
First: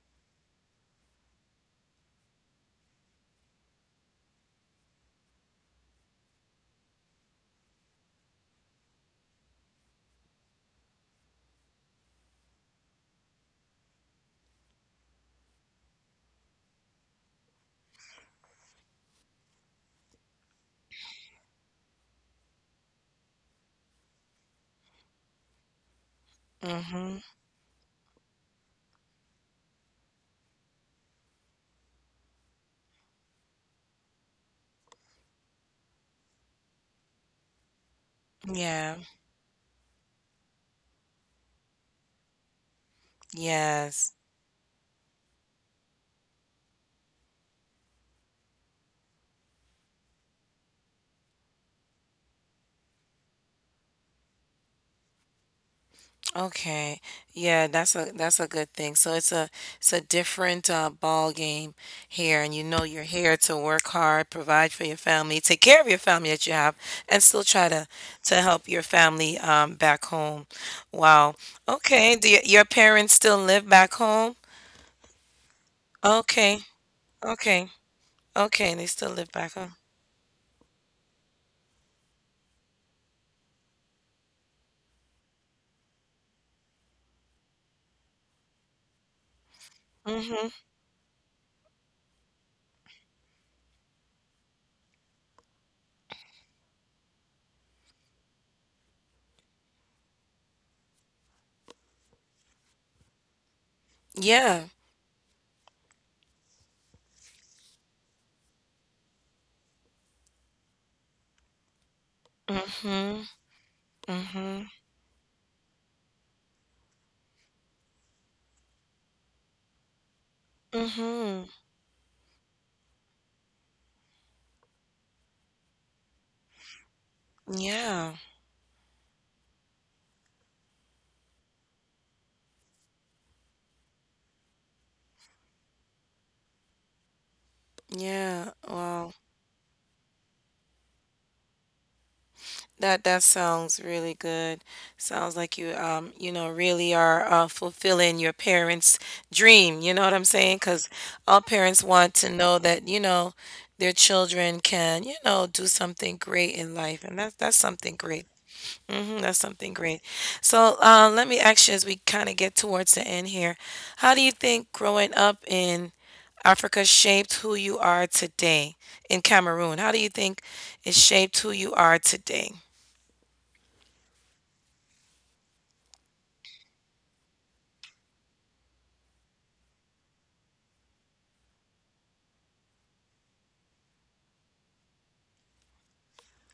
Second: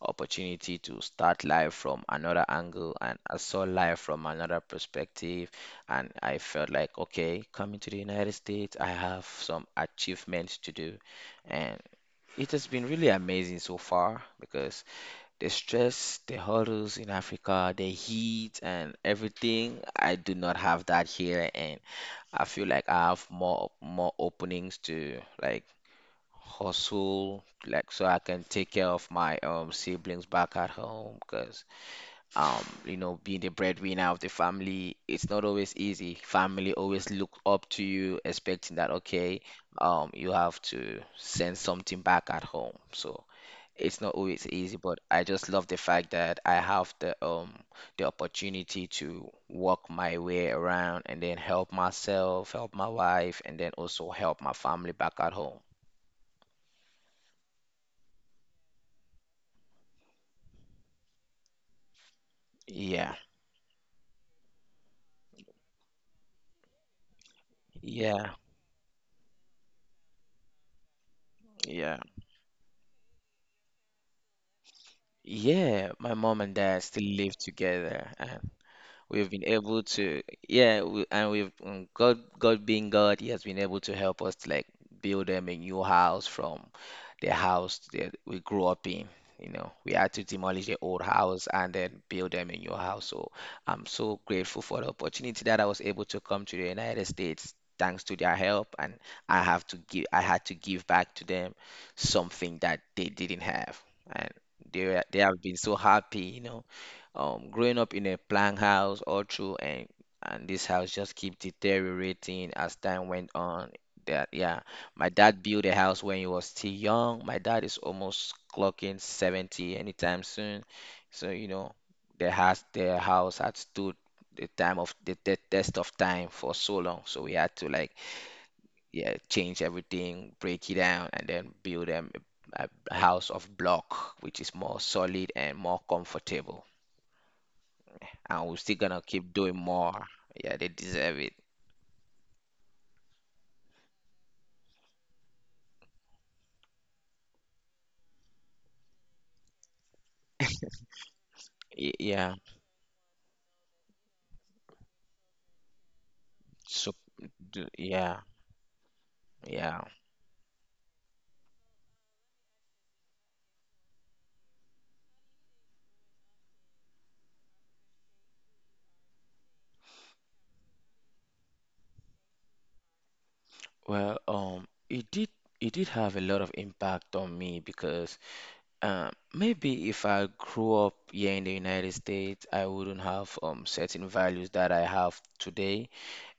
opportunity to start life from another angle, and I saw life from another perspective, and I felt like, okay, coming to the United States, I have some achievements to do, and it has been really amazing so far because the stress, the hurdles in Africa, the heat and everything, I do not have that here. And I feel like I have more openings to like Mm-hmm. hustle, like so I can take care of my siblings back at home. Because you know, being the breadwinner of the family, it's not always easy. Family always look up to you, expecting that, Yeah. okay, you have to send something back at home. So it's Yes. not always easy, but I just love the fact that I have the opportunity to work my way around and then help myself, help my wife, and then also help my family back at home. Okay. Yeah, that's a good thing. So it's a different ball game here, and you know you're Yeah, here to work hard, provide for your family, take care of your family that you have, and still try to yeah, help your family back home. Wow. yeah. Okay. Your parents still live back home? Yeah, my mom and Okay. dad still live Okay. together. Okay. They still We've live been back home. able to, yeah, and we've God being God, He has been able to help us to like build them a new house from the house that we grew up in. You know, we had to Mm-hmm. demolish the old house and then build them a new house. So I'm so grateful for the opportunity that I was able to come to the United States. Thanks to their help, and I had to give back to them something that they didn't have, and Yeah. They have been so happy, growing up in a plank house all through, and this house just keep deteriorating as time Mm-hmm. went on. That Mm-hmm. yeah My dad built a house when he was still young. My dad is almost clocking 70 anytime soon, so Mm-hmm. you know, the house had stood the test of time for so long. So we had to like, Yeah. yeah, change everything, break it down, and then build a house of block, which is more solid and more comfortable. Yeah. And we're still gonna Wow. keep doing more. Yeah, they deserve it. That that sounds really good. Sounds like you you know really are fulfilling your parents' dream. You know what I'm saying? Because all parents want to Yeah. know that you know their children can you know do something great in life, So and that's something great. yeah, Hmm That's something yeah. great. So let me ask you as we kind of get towards the end here, how do you think growing up in Africa shaped who you are today in Cameroon? How do you think it shaped who you are today? Well, it did, have a lot of impact on me, because maybe if I grew up here in the United States, I wouldn't have certain values that I have today,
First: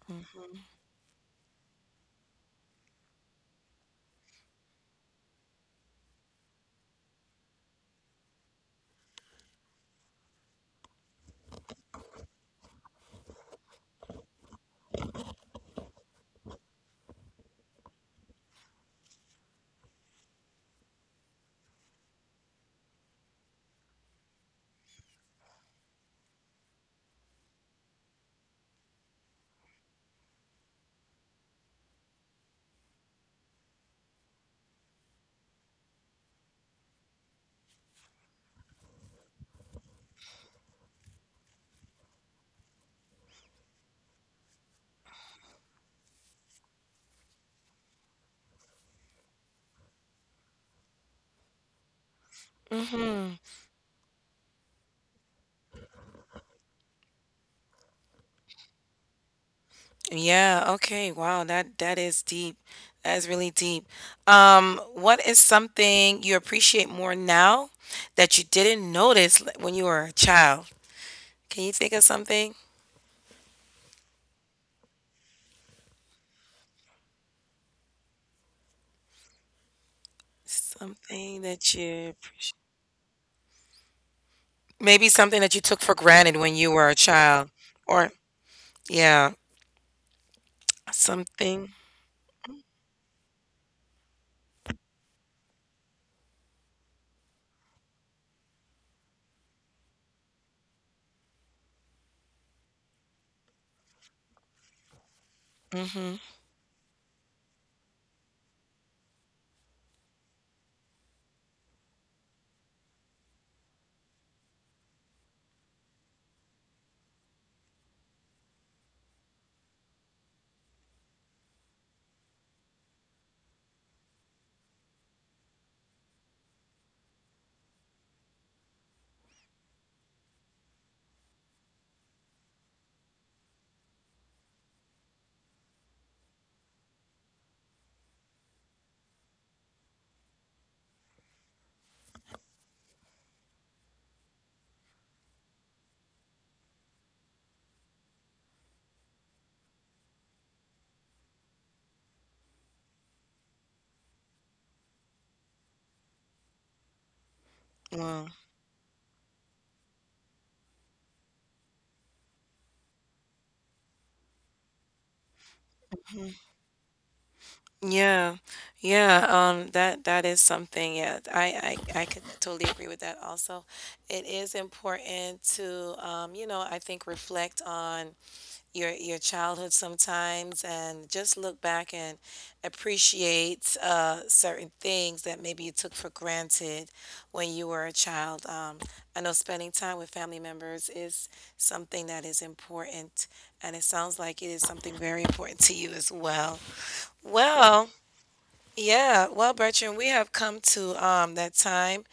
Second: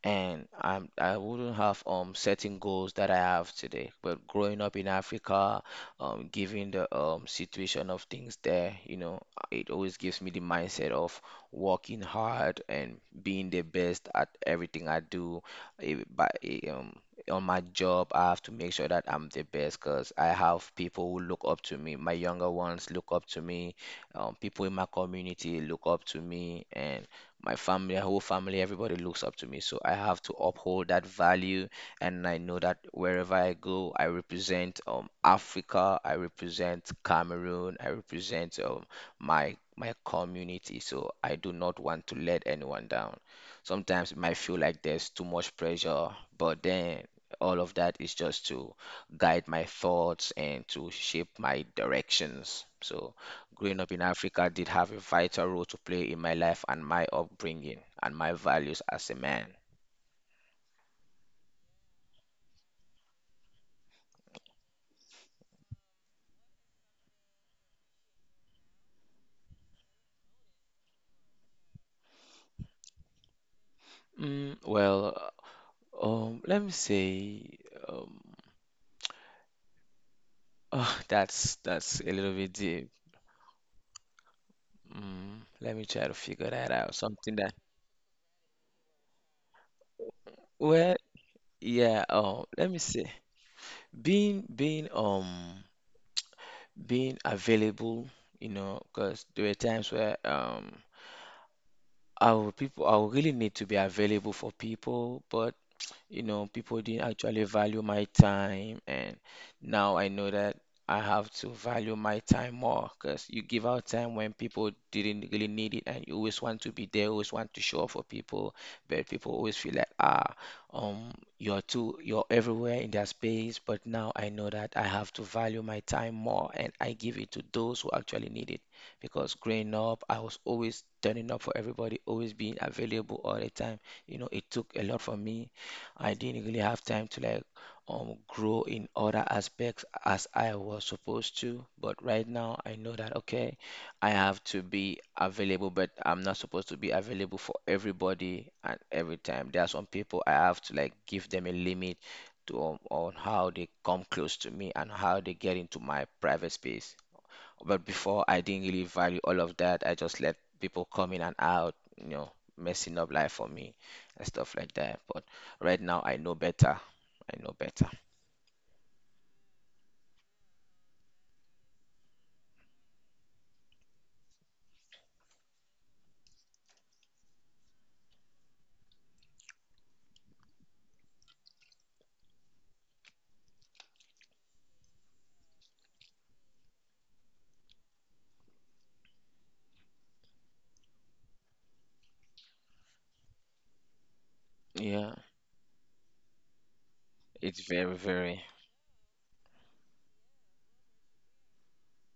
and I'm I wouldn't have certain goals that I have today. But growing up in Africa, given the situation of things there, you know, it always gives me the mindset of working hard and being the best at everything I do. Eh, By eh, um on my job, I have to make sure that I'm the best, because I have people who look up to me. My younger ones look up to me. People in my community look up to me, and my family, whole family, everybody looks up to me. So I have to uphold that value, and I know that wherever I go, I represent Africa, I represent Cameroon, I represent my community. So I do not want to let anyone down. Sometimes it might feel like there's too much pressure, but then all of that is just to guide my thoughts and to shape my directions. So Mhm. growing up in Africa did have a vital role to play in my life and my upbringing and my values as a man. Yeah, okay. Wow, that that is deep. That is really deep. What is something you appreciate more now that you didn't notice l- when you were a child? Can you think of something? Mm, well, let me say, um, *laughs* oh, Something that you that's a appreciate. little bit deep. Maybe something that you took Mm, for let me granted try when to you were a figure that out. child, Something that, or yeah, well, something. yeah, let me say, being being available, you know, because there were times where I would people I would really need to be available for people, but Mm-hmm. you know, people didn't actually value my time. And now I know that I have to value my time more, because you give out time when people didn't really need it, and you always want to be there, always want to show up for people, but people always feel like, um, you're everywhere in their space. But now I know that I have to value my time more, and I give it to those who actually need it. Because growing up, I was always turning up for everybody, always being available all the time. You know, it took a lot from me. I didn't really have time to like grow in other aspects as I was supposed to. But right now I know that okay, I have to be available, but I'm not supposed to be available for everybody and every time. There are some people I have to like give them a limit to on, how they come close to me and how they get into my private space. But Wow. before, I didn't really value all of that. I just let people come in and out, you know, messing up life for me and stuff like that. But right now, I know better. I know better. Yeah, yeah, that that is something. Yeah, I could totally agree with that. Also, it is important to, you know, I think reflect on your childhood sometimes and just look back and appreciate certain things that maybe you took for granted when you were a child. I know spending time with family members is something that is important, and it sounds like it is something Yeah, very important to you as well. it's Well. very, very. Yeah, well, Bertrand, we have come to that time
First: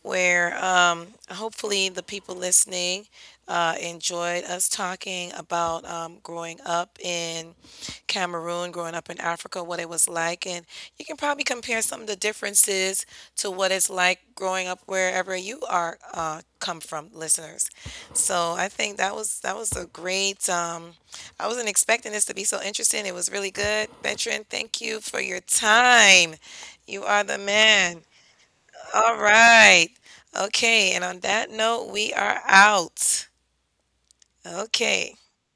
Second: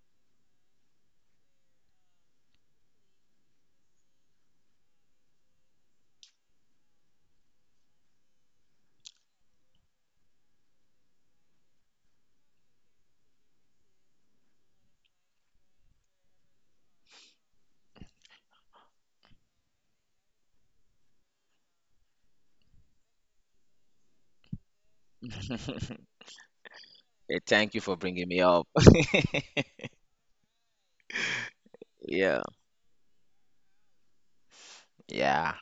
where hopefully the people listening enjoyed us talking about growing up in Cameroon, growing up in Africa, what it was like. And you can probably compare some of the differences to what it's like growing up wherever you are come from, listeners. So I think that was a great I wasn't expecting this to be so interesting. It was really good. Veteran, thank you for your *laughs* time. You are Eh, the thank you for man. bringing me up. *laughs* All right. Okay. And on that note, we Yeah, are out. Okay. yeah.